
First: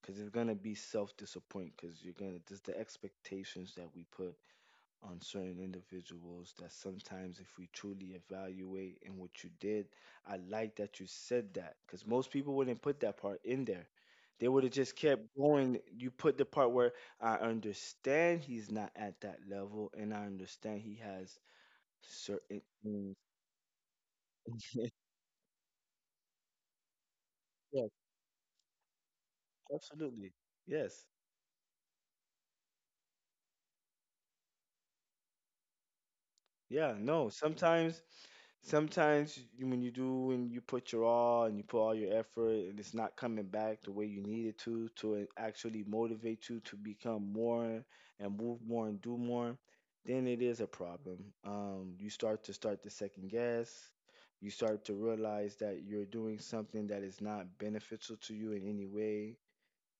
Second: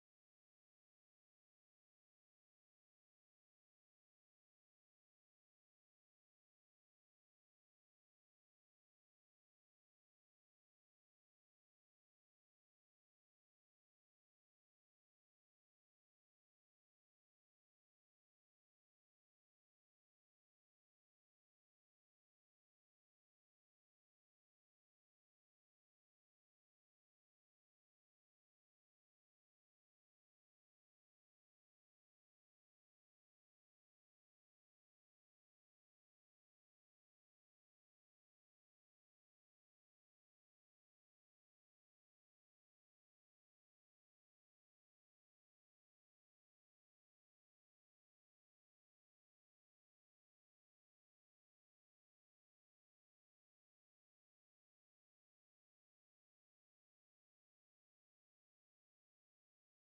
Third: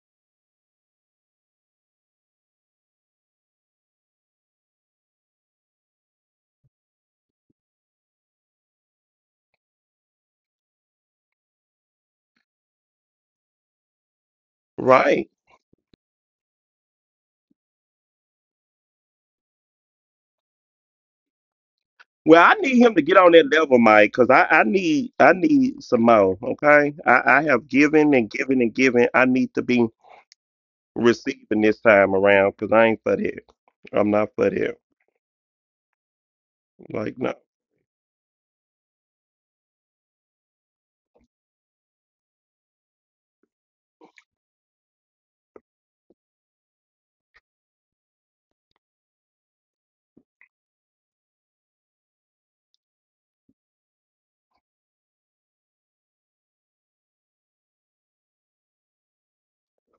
because it's gonna be self disappoint. Because you're gonna just, the expectations that we put on certain individuals that sometimes if we truly evaluate in what you did, I like that you said that, because most people wouldn't put that part in there. They would have just kept Right. going. You put the part where I understand he's not at that level and I understand he has Well, I certain need him to things. get on that level, Mike, because I need some more. Okay. I have Yes, given and given and given. I need to be absolutely. Yes. receiving this time around because I ain't for that. I'm not for that. Yeah, Like, no, no. sometimes when you do and you put your all and you put all your effort and it's not coming back the way you need it to actually motivate you to become more and move more and do more, then it is a problem. You start to second guess. You start to realize that you're doing something that is not beneficial to you in any way.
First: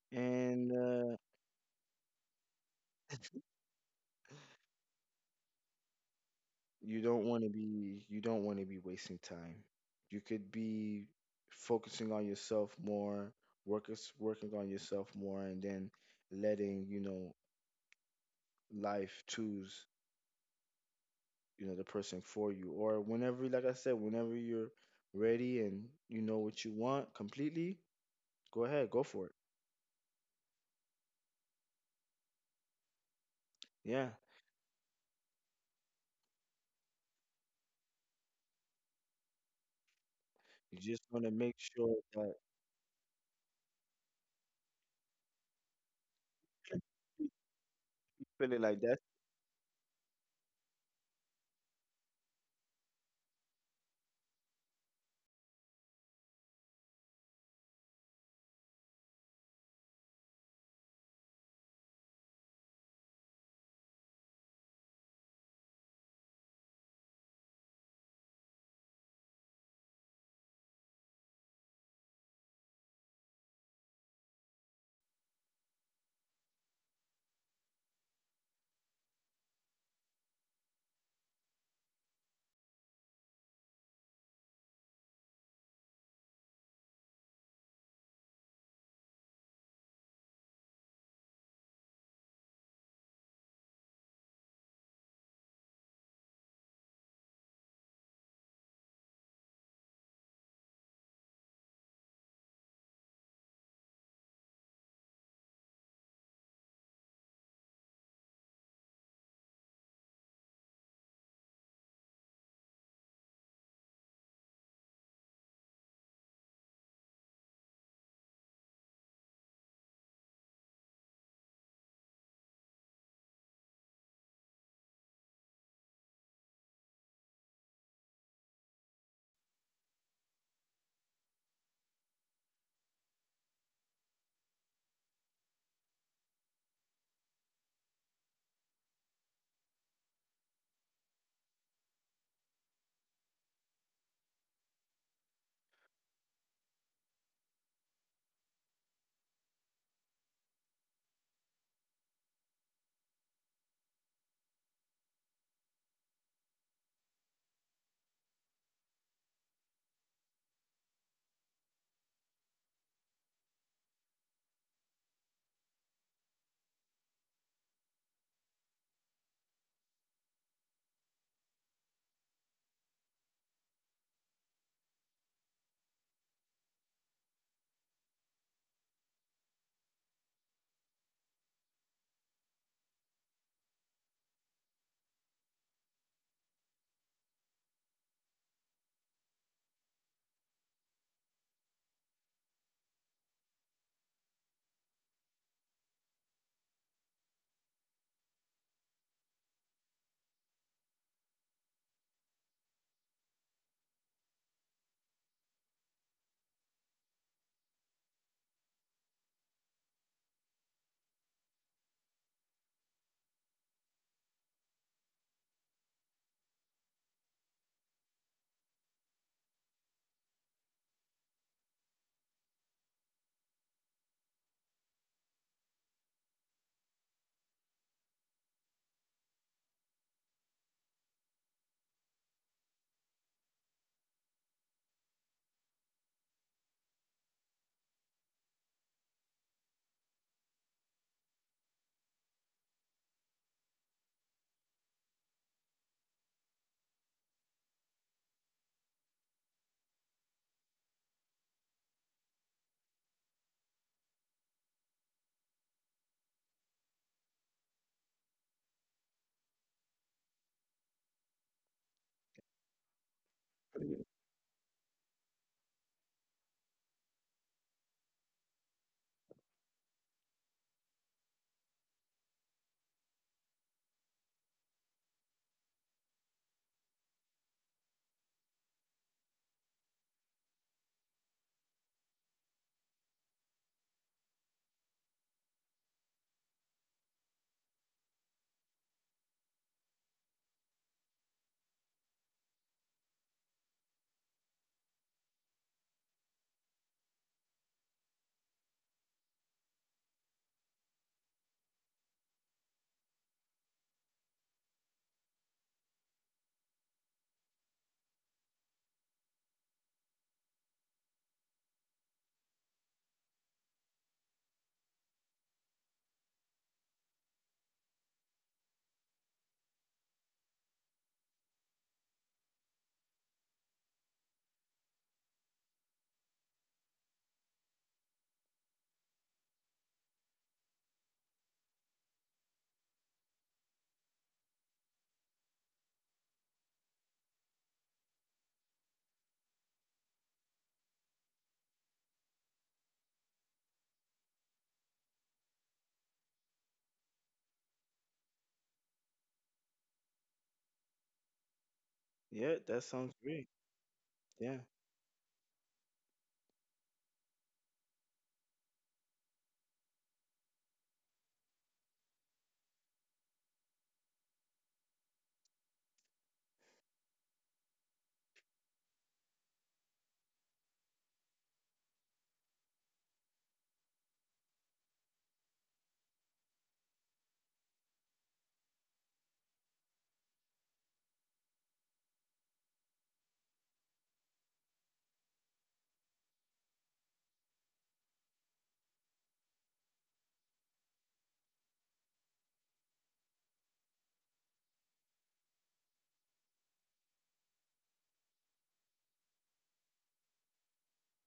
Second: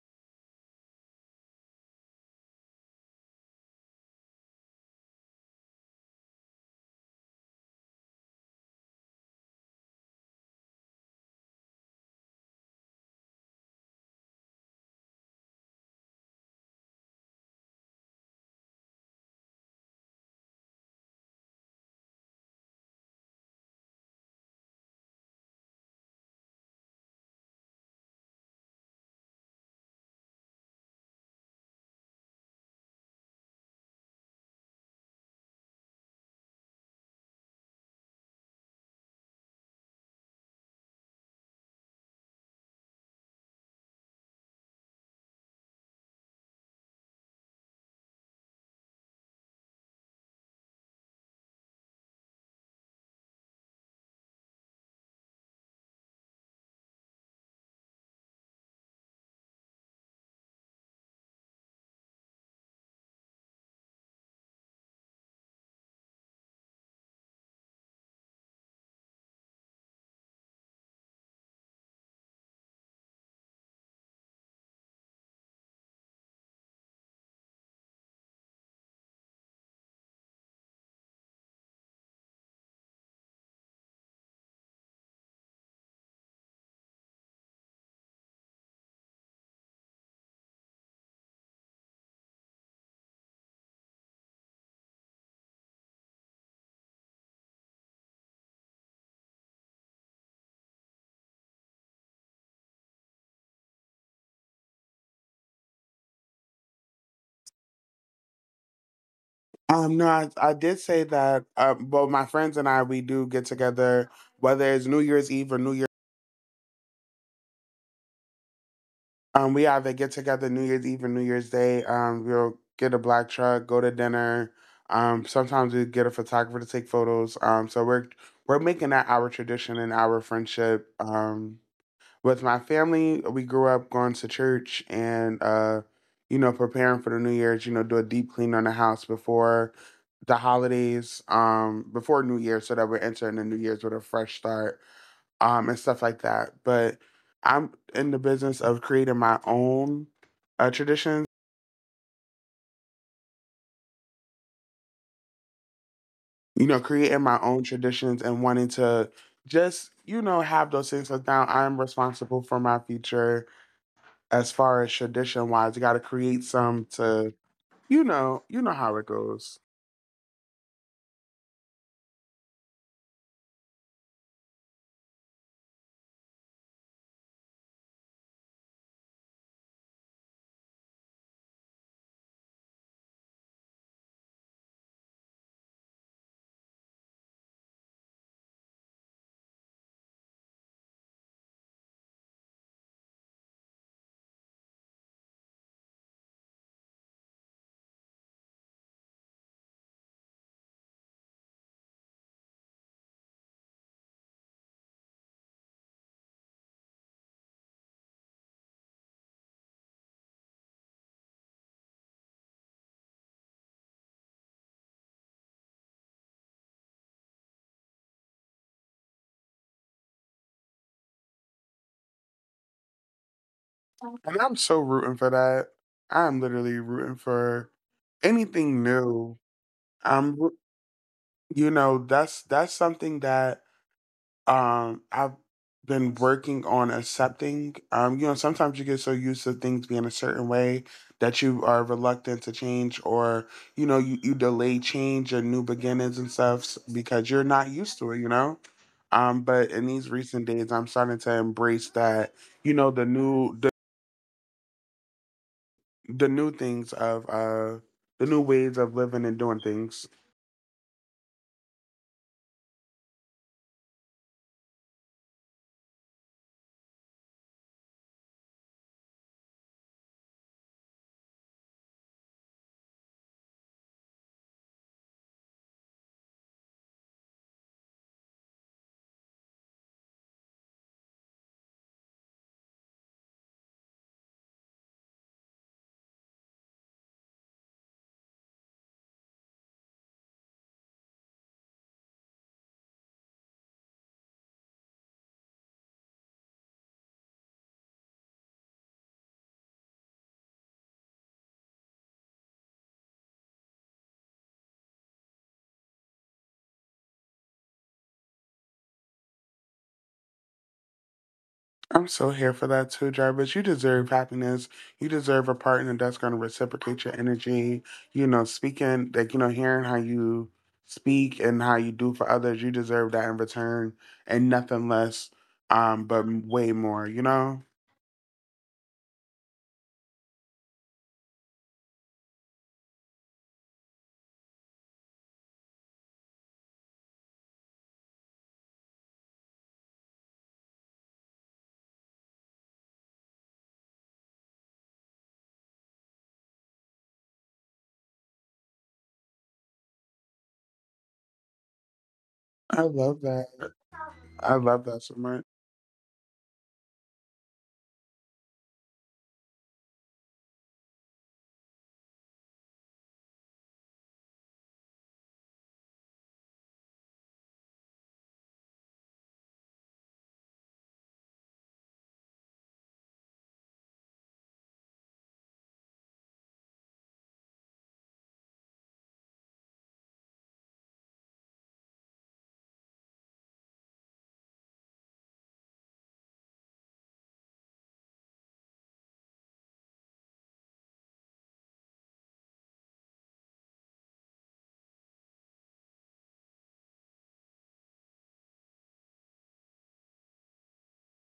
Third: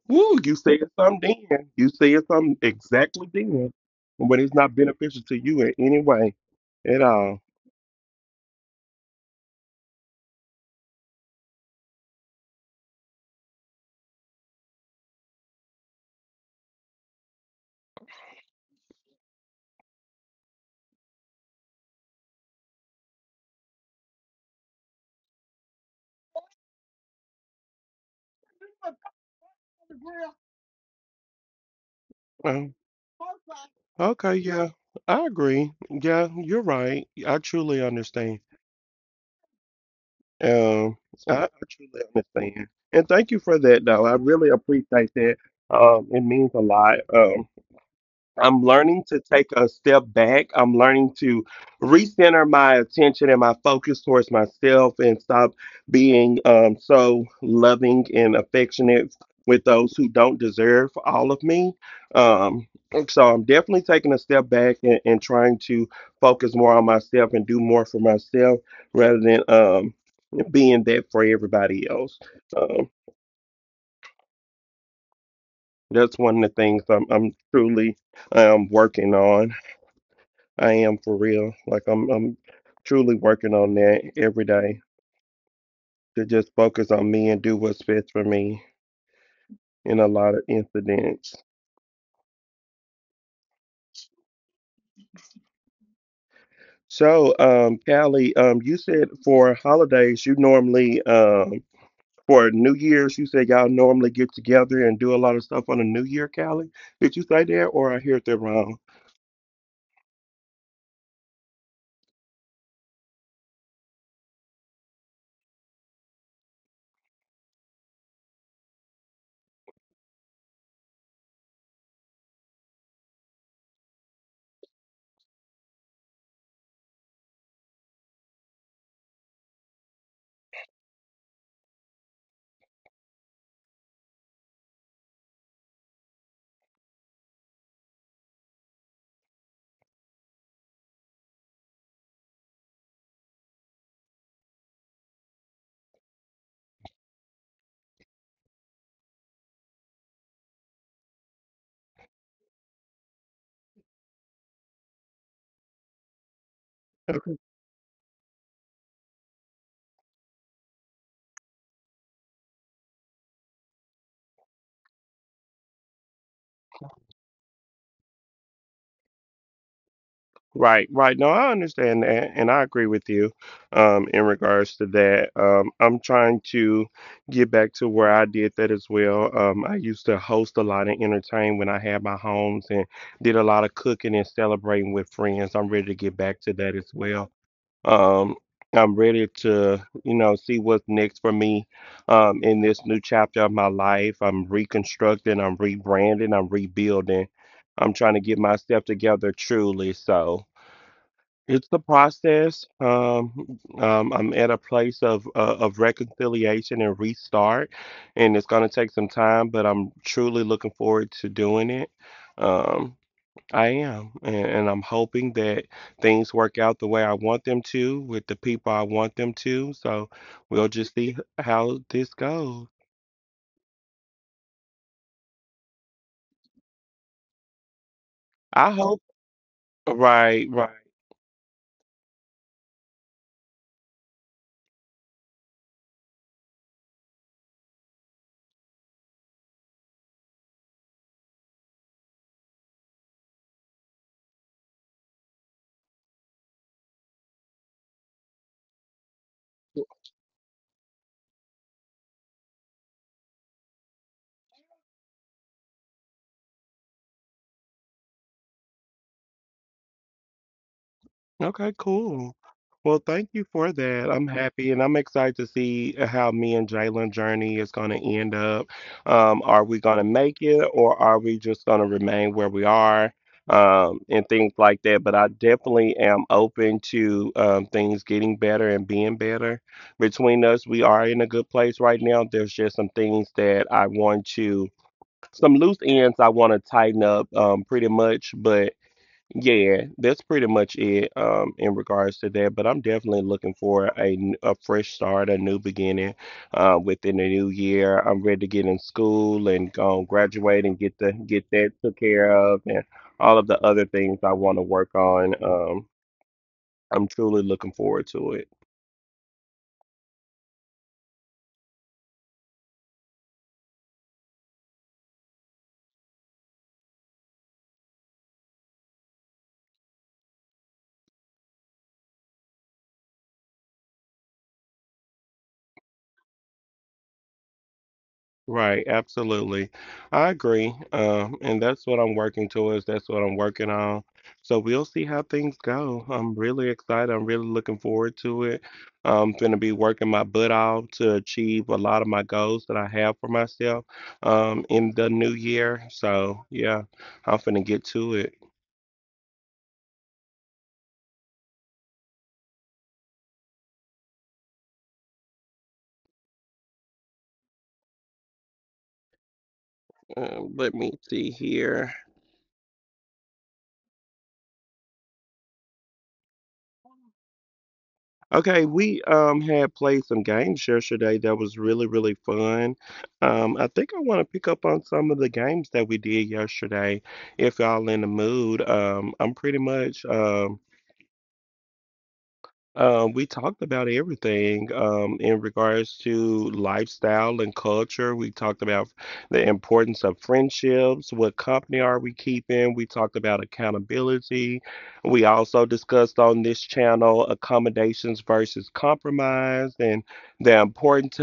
Woo, you And said something then. You said something exactly then. But it's not beneficial to you in any way you at don't all. want to be you don't want to be wasting time. You could be focusing on yourself more, work working on yourself more, and then letting, life choose, the person for you. Or whenever, like I said, whenever you're ready and you know what you want completely, go ahead, go for it. Um, Yeah, okay, yeah, I agree. Yeah, you're right. I truly understand. you just Um, want to I make sure truly that understand. And thank you for that, though. I really appreciate that. It means a lot. you feel it I'm like that. learning to take a step back. I'm learning to recenter my attention and my focus towards myself and stop being so loving and affectionate with those who don't deserve all of me. Um, so I'm definitely taking a step back and trying to focus more on myself and do more for myself rather than being that for everybody else. Um, that's one of the things I'm truly working on. I am for real. Like I'm truly working on that every day to just focus on me and do what's best for me in a lot of incidents. So, Callie, you said for holidays you normally for New Year's you said y'all normally get together and do a lot of stuff on the New Year, Callie. Did you say that or I heard that wrong? No, I did say that. Well, my friends and I, we do get together, whether it's New Year's Eve or New Year. We either get together New Year's Eve or New Year's Day. We'll get a black truck, go to dinner. Sometimes we get a photographer to take photos. So we're making that our tradition and our friendship. With my family, we grew up going to church and you know, preparing for the New Year's, you know, do a deep clean on the house before the holidays, before New Year's so that we're entering the New Year's with a fresh start, and stuff like that. But I'm in the business of creating my own traditions, you know, creating my own traditions and wanting to just, you know, have those things because now I'm responsible for my future as far as tradition wise. You gotta create some to. You know how it goes. Right, right. No, I understand that, and I agree with you in regards to that. I'm trying to get back to where I did that as well. I used to host a lot of, entertain when I had my homes and did a lot of cooking and celebrating with friends. I'm ready to get back to that as well. Um, I'm ready to, you know, see what's next for me in this new chapter of my life. I'm reconstructing, I'm rebranding, I'm rebuilding. I'm trying to get myself together truly. So. It's the process. I'm at a place of reconciliation and restart, and it's gonna take some time, but I'm truly looking forward to doing it. Um, I am, and I'm hoping that things work out the way I want them to with the people I want them to. So we'll just see how this goes. And I'm so rooting for that. I'm literally rooting for I anything hope. new. I'm Right, roo- right. you know, that's something that I've been working on accepting. You know, sometimes you get so used to things being a certain way that you are reluctant to change, or you know, you delay change and new beginnings because you're not used to it, you know? But in these recent days I'm starting to embrace that you know the new things of the new ways of living and doing things. Okay, cool. Well, thank you for that. I'm happy, and I'm excited to see how me and Jalen journey is going to end up. Are we going to make it, or are we just going to remain where we are? And things like that. But I definitely am open to things getting better and being better. Between us, we are in a good place right now. There's just some things that I want to, some loose ends I want to tighten up, pretty much. But yeah, that's pretty much it, in regards to that. But I'm definitely looking for a fresh start, a new beginning within the new year. I'm ready to get in school and graduate and get that took care of and all of the other things I want to work on. I'm truly looking forward to it. I'm so here for that too, Jarvis. You deserve happiness. You deserve a partner that's gonna reciprocate your energy. You know, speaking like you know, hearing how you speak and how you do for others, you deserve that in return and nothing less, but way more, you know? Right, absolutely. I agree. And that's what I'm working towards. That's what I'm working on. So we'll see how things go. I'm really excited. I'm really looking forward to it. I'm going to be working my butt off to achieve a lot of my goals that I have for myself in the new year. So, yeah, I'm going to get to it. Yeah, I that sounds love that. great. I Yeah. love that so much. Let me see here. Okay, we had played some games yesterday that was really, really fun. I think I want to pick up on some of the games that we did yesterday if y'all in the mood. I'm pretty much we talked about everything in regards to lifestyle and culture. We talked about the importance of friendships. What company are we keeping? We talked about accountability. We also discussed on this channel accommodations versus compromise and the importance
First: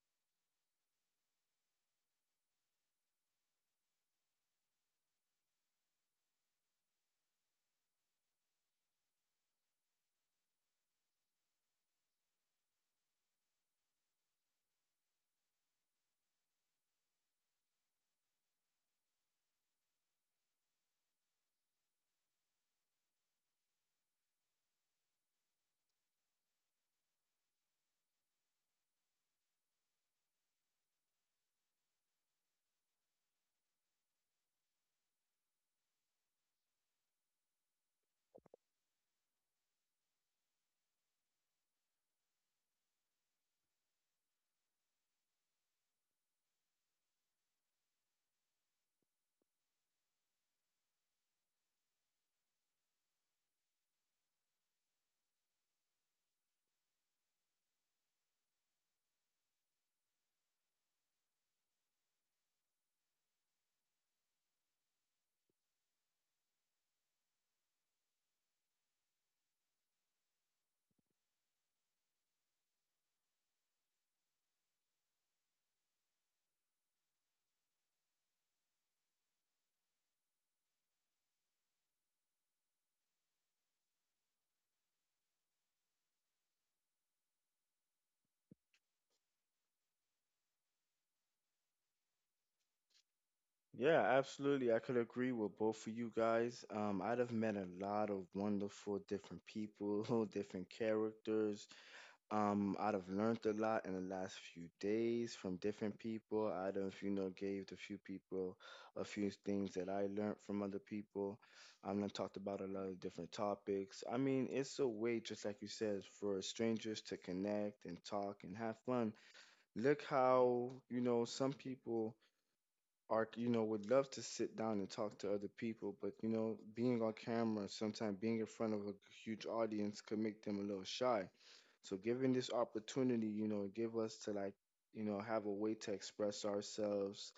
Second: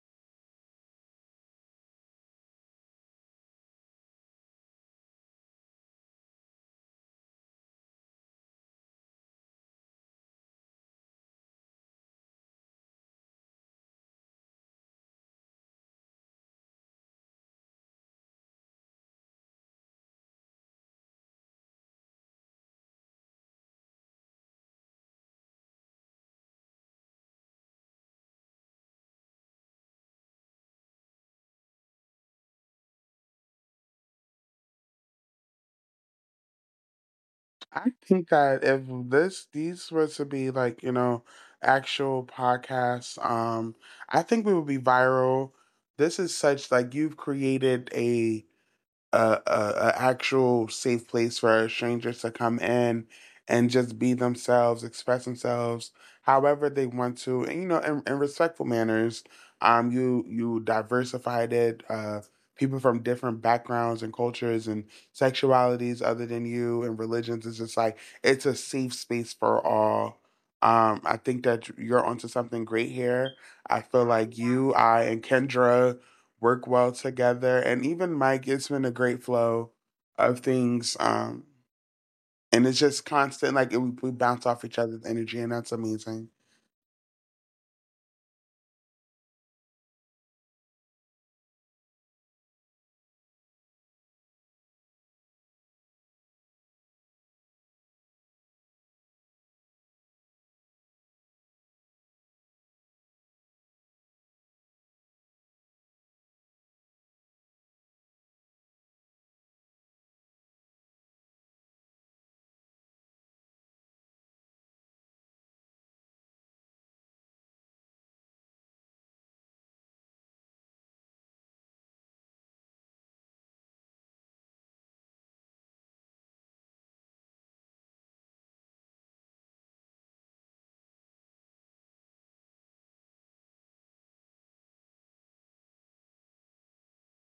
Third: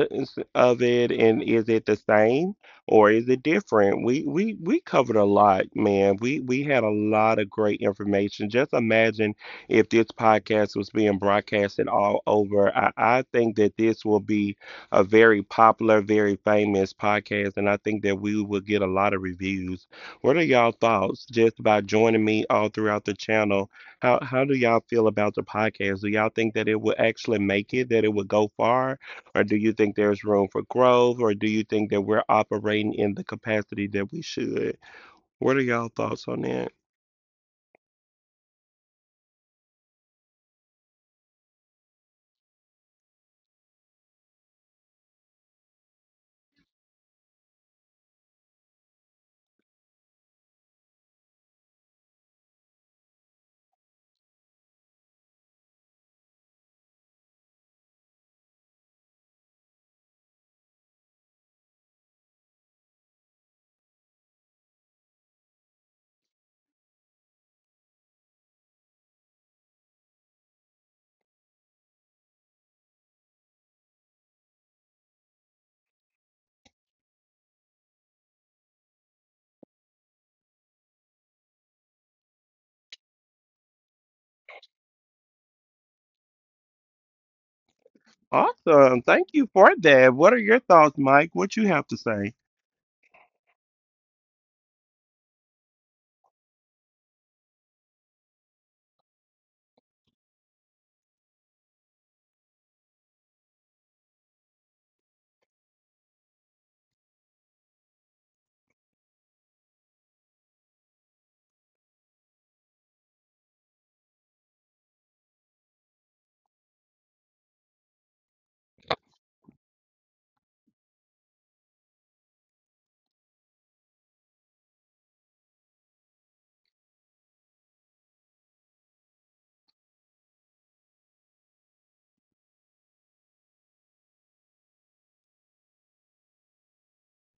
of it. And is it the same or is it different? We covered a lot, man. We had a lot of great information. Just imagine if this podcast was being broadcasted all over. I think that this will be a very popular, very famous podcast, and I think that we will get a lot of reviews. What are y'all thoughts just by joining me all throughout the channel? How do y'all feel about the podcast? Do y'all think that it will actually make it, that it will go far, or do you think there's room for growth, or do you think that we're operating in the capacity that we should? What are y'all thoughts on that? I think that if this these were to be like, you know, actual podcasts, I think we would be viral. This is such like you've created a actual safe place for strangers to come in and just be themselves, express themselves however they want to, and you know, in respectful manners. You you diversified it. People from different backgrounds and cultures and sexualities other than you and religions. It's just like it's a safe space for all. I think that you're onto something great here. I feel like you, I, and Kendra work well together. And even Mike, it's been a great flow of things. And it's just constant, like it, we bounce off each other's energy, and that's amazing. Awesome. Thank you for that. What are your thoughts, Mike? What you have to say? Yeah, absolutely. I could agree with both of you guys. I'd have met a lot of wonderful different people, different characters. I'd have learned a lot in the last few days from different people. I'd have, you know, gave the few people a few things that I learned from other people. And talked about a lot of different topics. I mean, it's a way, just like you said, for strangers to connect and talk and have fun. Look how, you know, some people Ark, you know, would love to sit down and talk to other people, but you know, being on camera, sometimes being in front of a huge audience could make them a little shy. So, given this opportunity, you know, give us to like, you know, have a way to express ourselves,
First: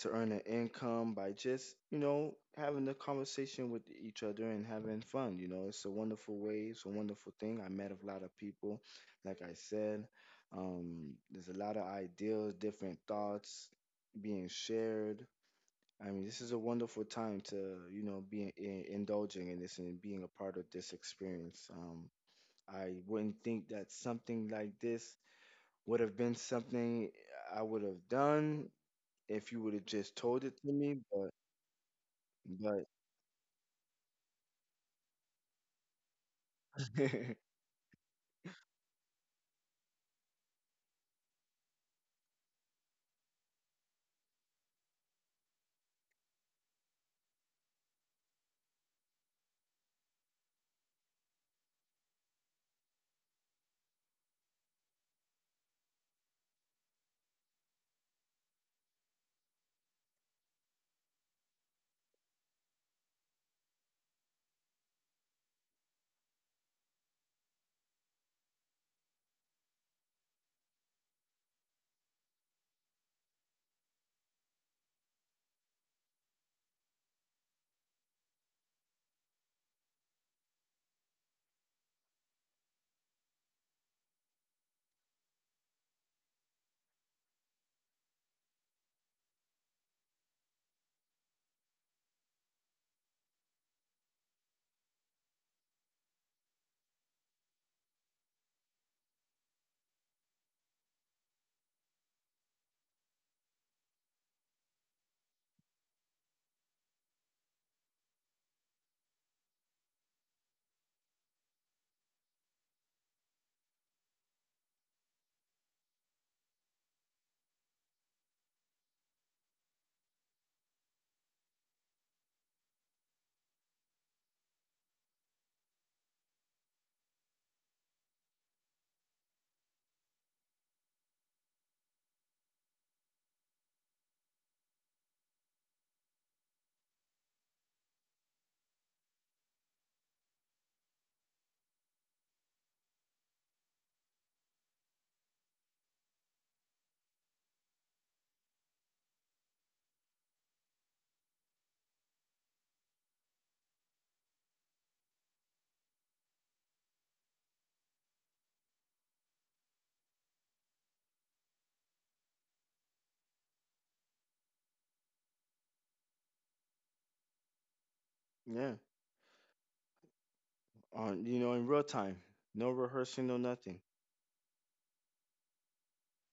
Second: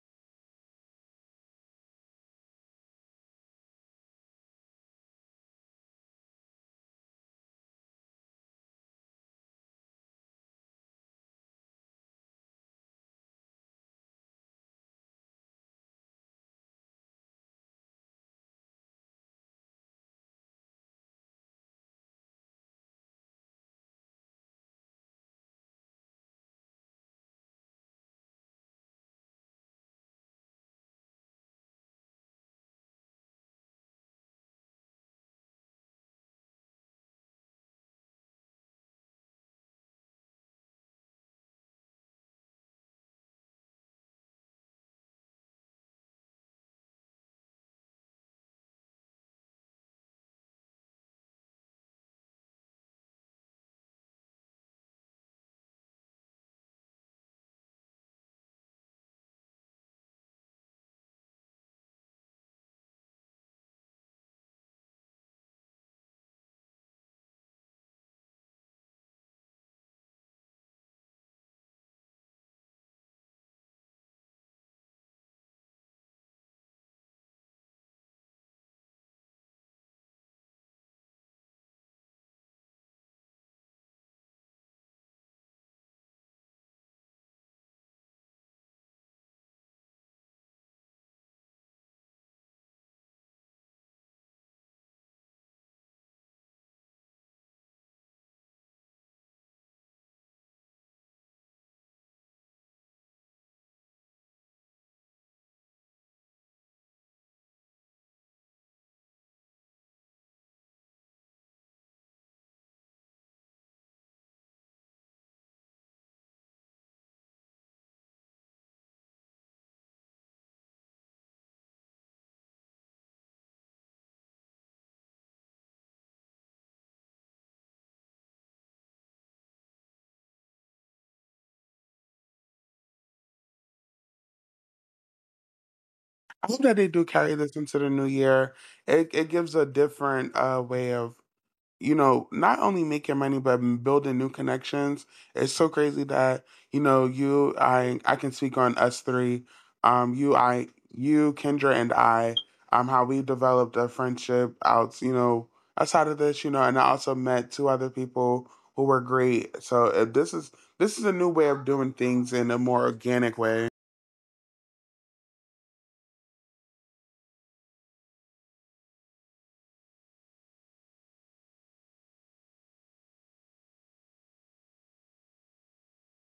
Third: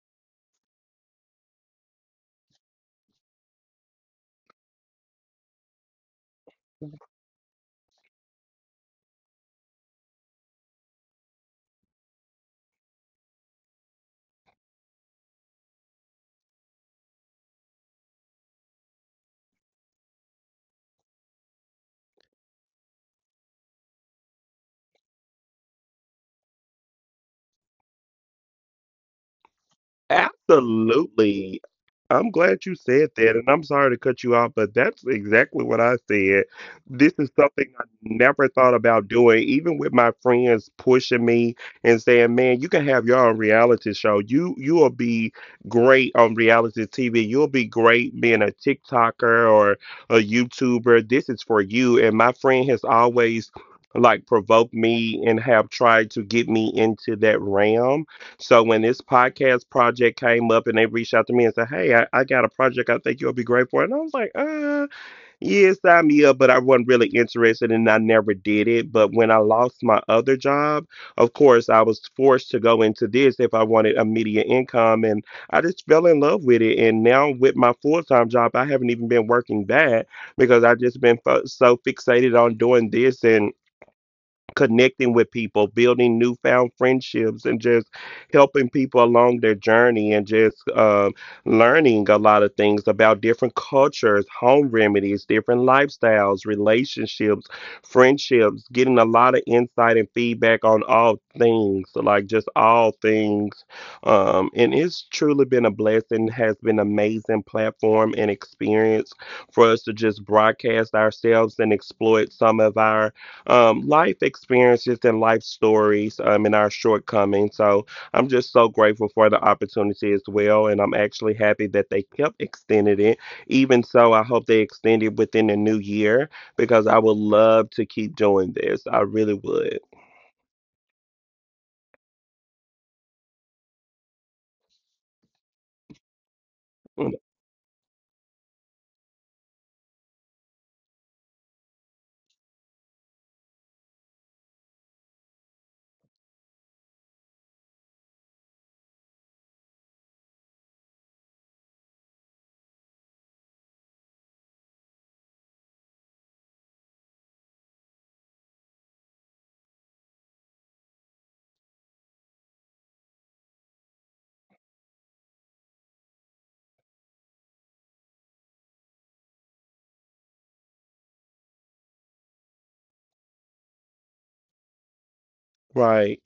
to earn an income by just, you know, having a conversation with each other and having fun. You know, it's a wonderful way, it's a wonderful thing. I met a lot of people, like I said. There's a lot of ideas, different thoughts being shared. I mean, this is a wonderful time to, you know, be indulging in this and being a part of this experience. I wouldn't think that something like this would have been something I would have done if you would have just told it to me, Absolutely. I'm glad you but said that, and I'm sorry to cut you off, but that's exactly what I said. This is something I never thought about doing, even with my friends pushing me and saying, "Man, you can have your own reality show. You will be great on reality TV. You'll be great being a TikToker or a YouTuber. This is for you." And my friend has always like provoked me and have tried to get me into that realm so when this podcast project came up and they reached out to me and said, "Hey, I got a project I think you'll be great for." And I was like, yeah, sign me up, but I wasn't really interested and I never did it. But when I lost my other job, of course I was forced to go into this if I wanted immediate income and I just fell in love with it. And now with my full time job, I haven't even been working that because I've just been so fixated on doing this and connecting with people, building newfound friendships, and just helping people along their journey and just learning a lot of things about different cultures, home remedies, different lifestyles, relationships, friendships, getting a lot of insight and feedback on all things, like just all things. And it's truly been a blessing, has been amazing platform and experience for us to just broadcast ourselves and exploit some of our life experiences and life stories and our shortcomings. So I'm just so grateful for the opportunity as well. And I'm actually happy that they kept extending it. Even so, I hope they extend it within the new year because I would love to keep doing this. I really would. I hope that they do carry this into the new year. It gives a different way of you know, not only making money but building new connections. It's so crazy that you know I can speak on us three. I, you, Kendra, and I. How we developed a friendship out, you know, outside of this, you know, and I also met two other people who were great. So this is a new way of doing things in a more organic way. yeah, on, you know, in real time, no rehearsing, no nothing. Right.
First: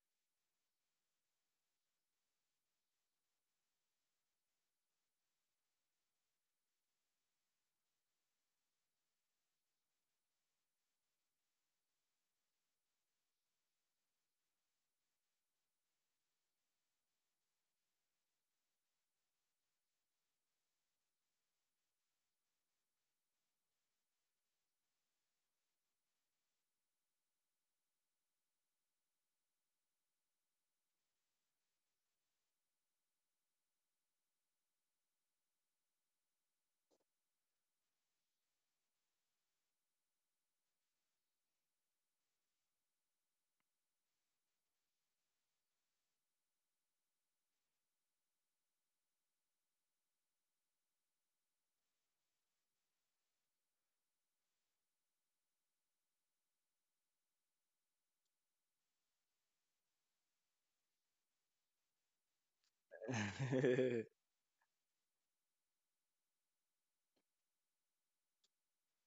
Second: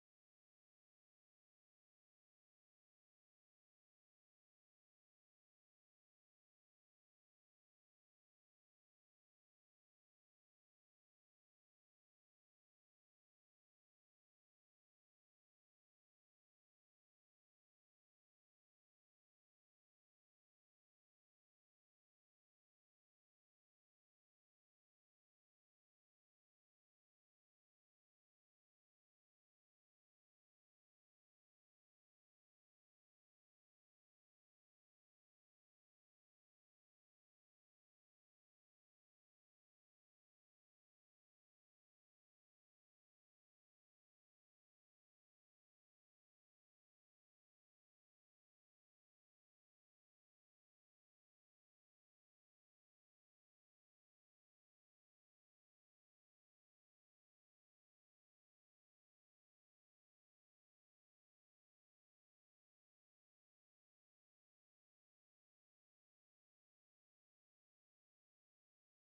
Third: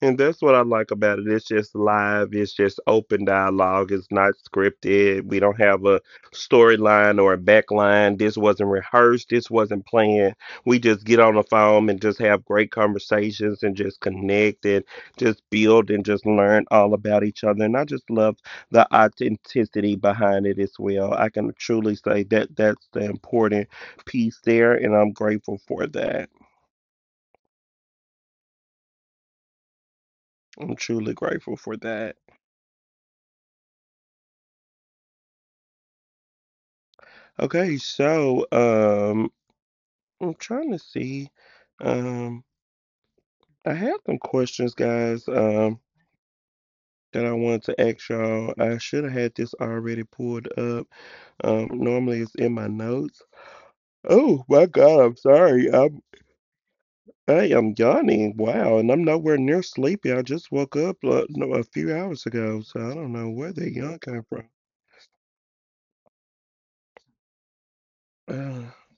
And that's what I like about it. It's just live, it's just open dialogue, it's not scripted. We don't have a storyline or a backline. This wasn't rehearsed, this wasn't planned. We just get on the phone and just have great conversations and just connect and just build and just learn all about each other. And I just love the authenticity behind it as well. I can truly say that that's the important piece there, and I'm grateful for that. I'm truly grateful for that. Okay, so I'm trying to see. Um, I had some questions, guys, that I wanted to ask y'all. I should have had this already pulled up. Normally it's in my notes. Oh my God, I'm sorry. I am yawning. Wow, and I'm nowhere near sleepy. I just woke up no, a few hours ago, so I don't know where the yawn came from.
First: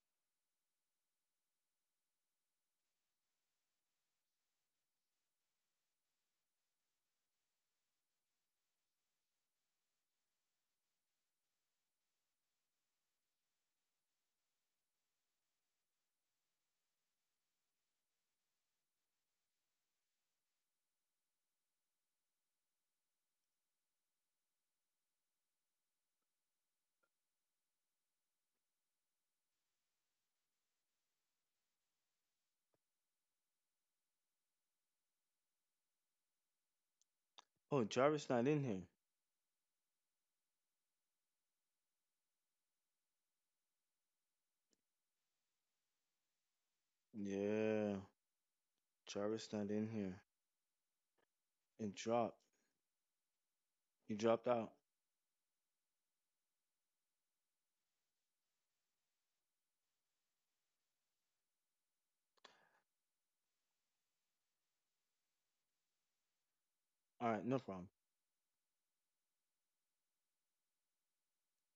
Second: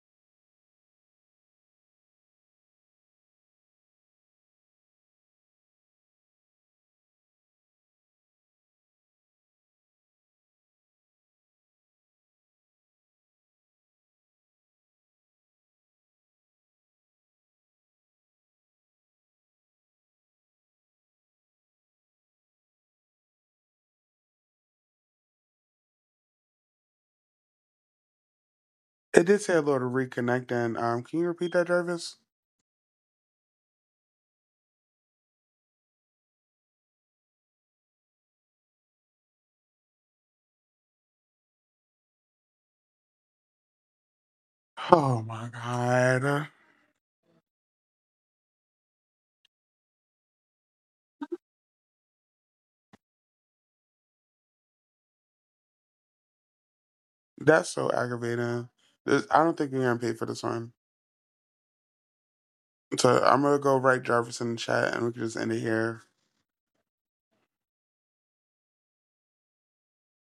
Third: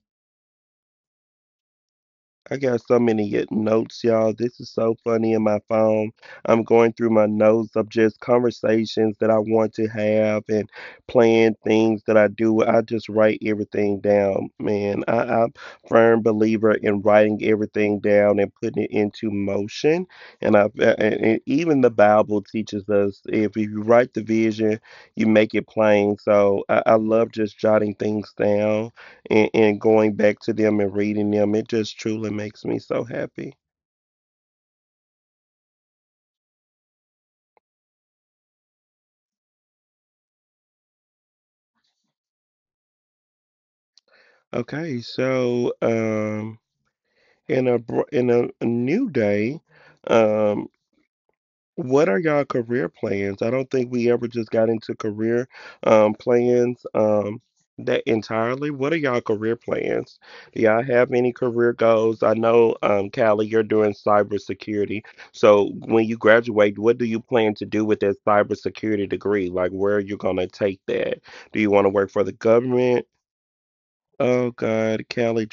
I got so many notes, y'all. This is so funny in my phone. I'm going through my notes of just conversations that I want to have and plan things that I do. I just write everything down, man. I'm a firm believer in writing everything down and putting it into motion. And I and even the Bible teaches us if you write the vision, you make it plain. So I love just jotting things down It did and, say a and little going back to them reconnecting. and Can you reading them, repeat that, it just Jarvis? truly makes me so happy. Oh, Jarvis not in here. Okay, Oh my so god. In a Yeah, in a new Jarvis day, not in here. um. It What are dropped. y'all career plans? I don't think we He ever dropped just got out. into career plans That's so that entirely. aggravating. What are y'all This, career I don't think we're gonna plans? pay for this Do y'all one. have any career goals? I know, So Callie, I'm you're gonna doing go write Jarvis in the cybersecurity. chat, and we can just end So it when you here. graduate, what do you All right, plan no to do problem. with that cybersecurity degree? Like, where are you going to take that? Do you want to work for the government? Oh, God, Callie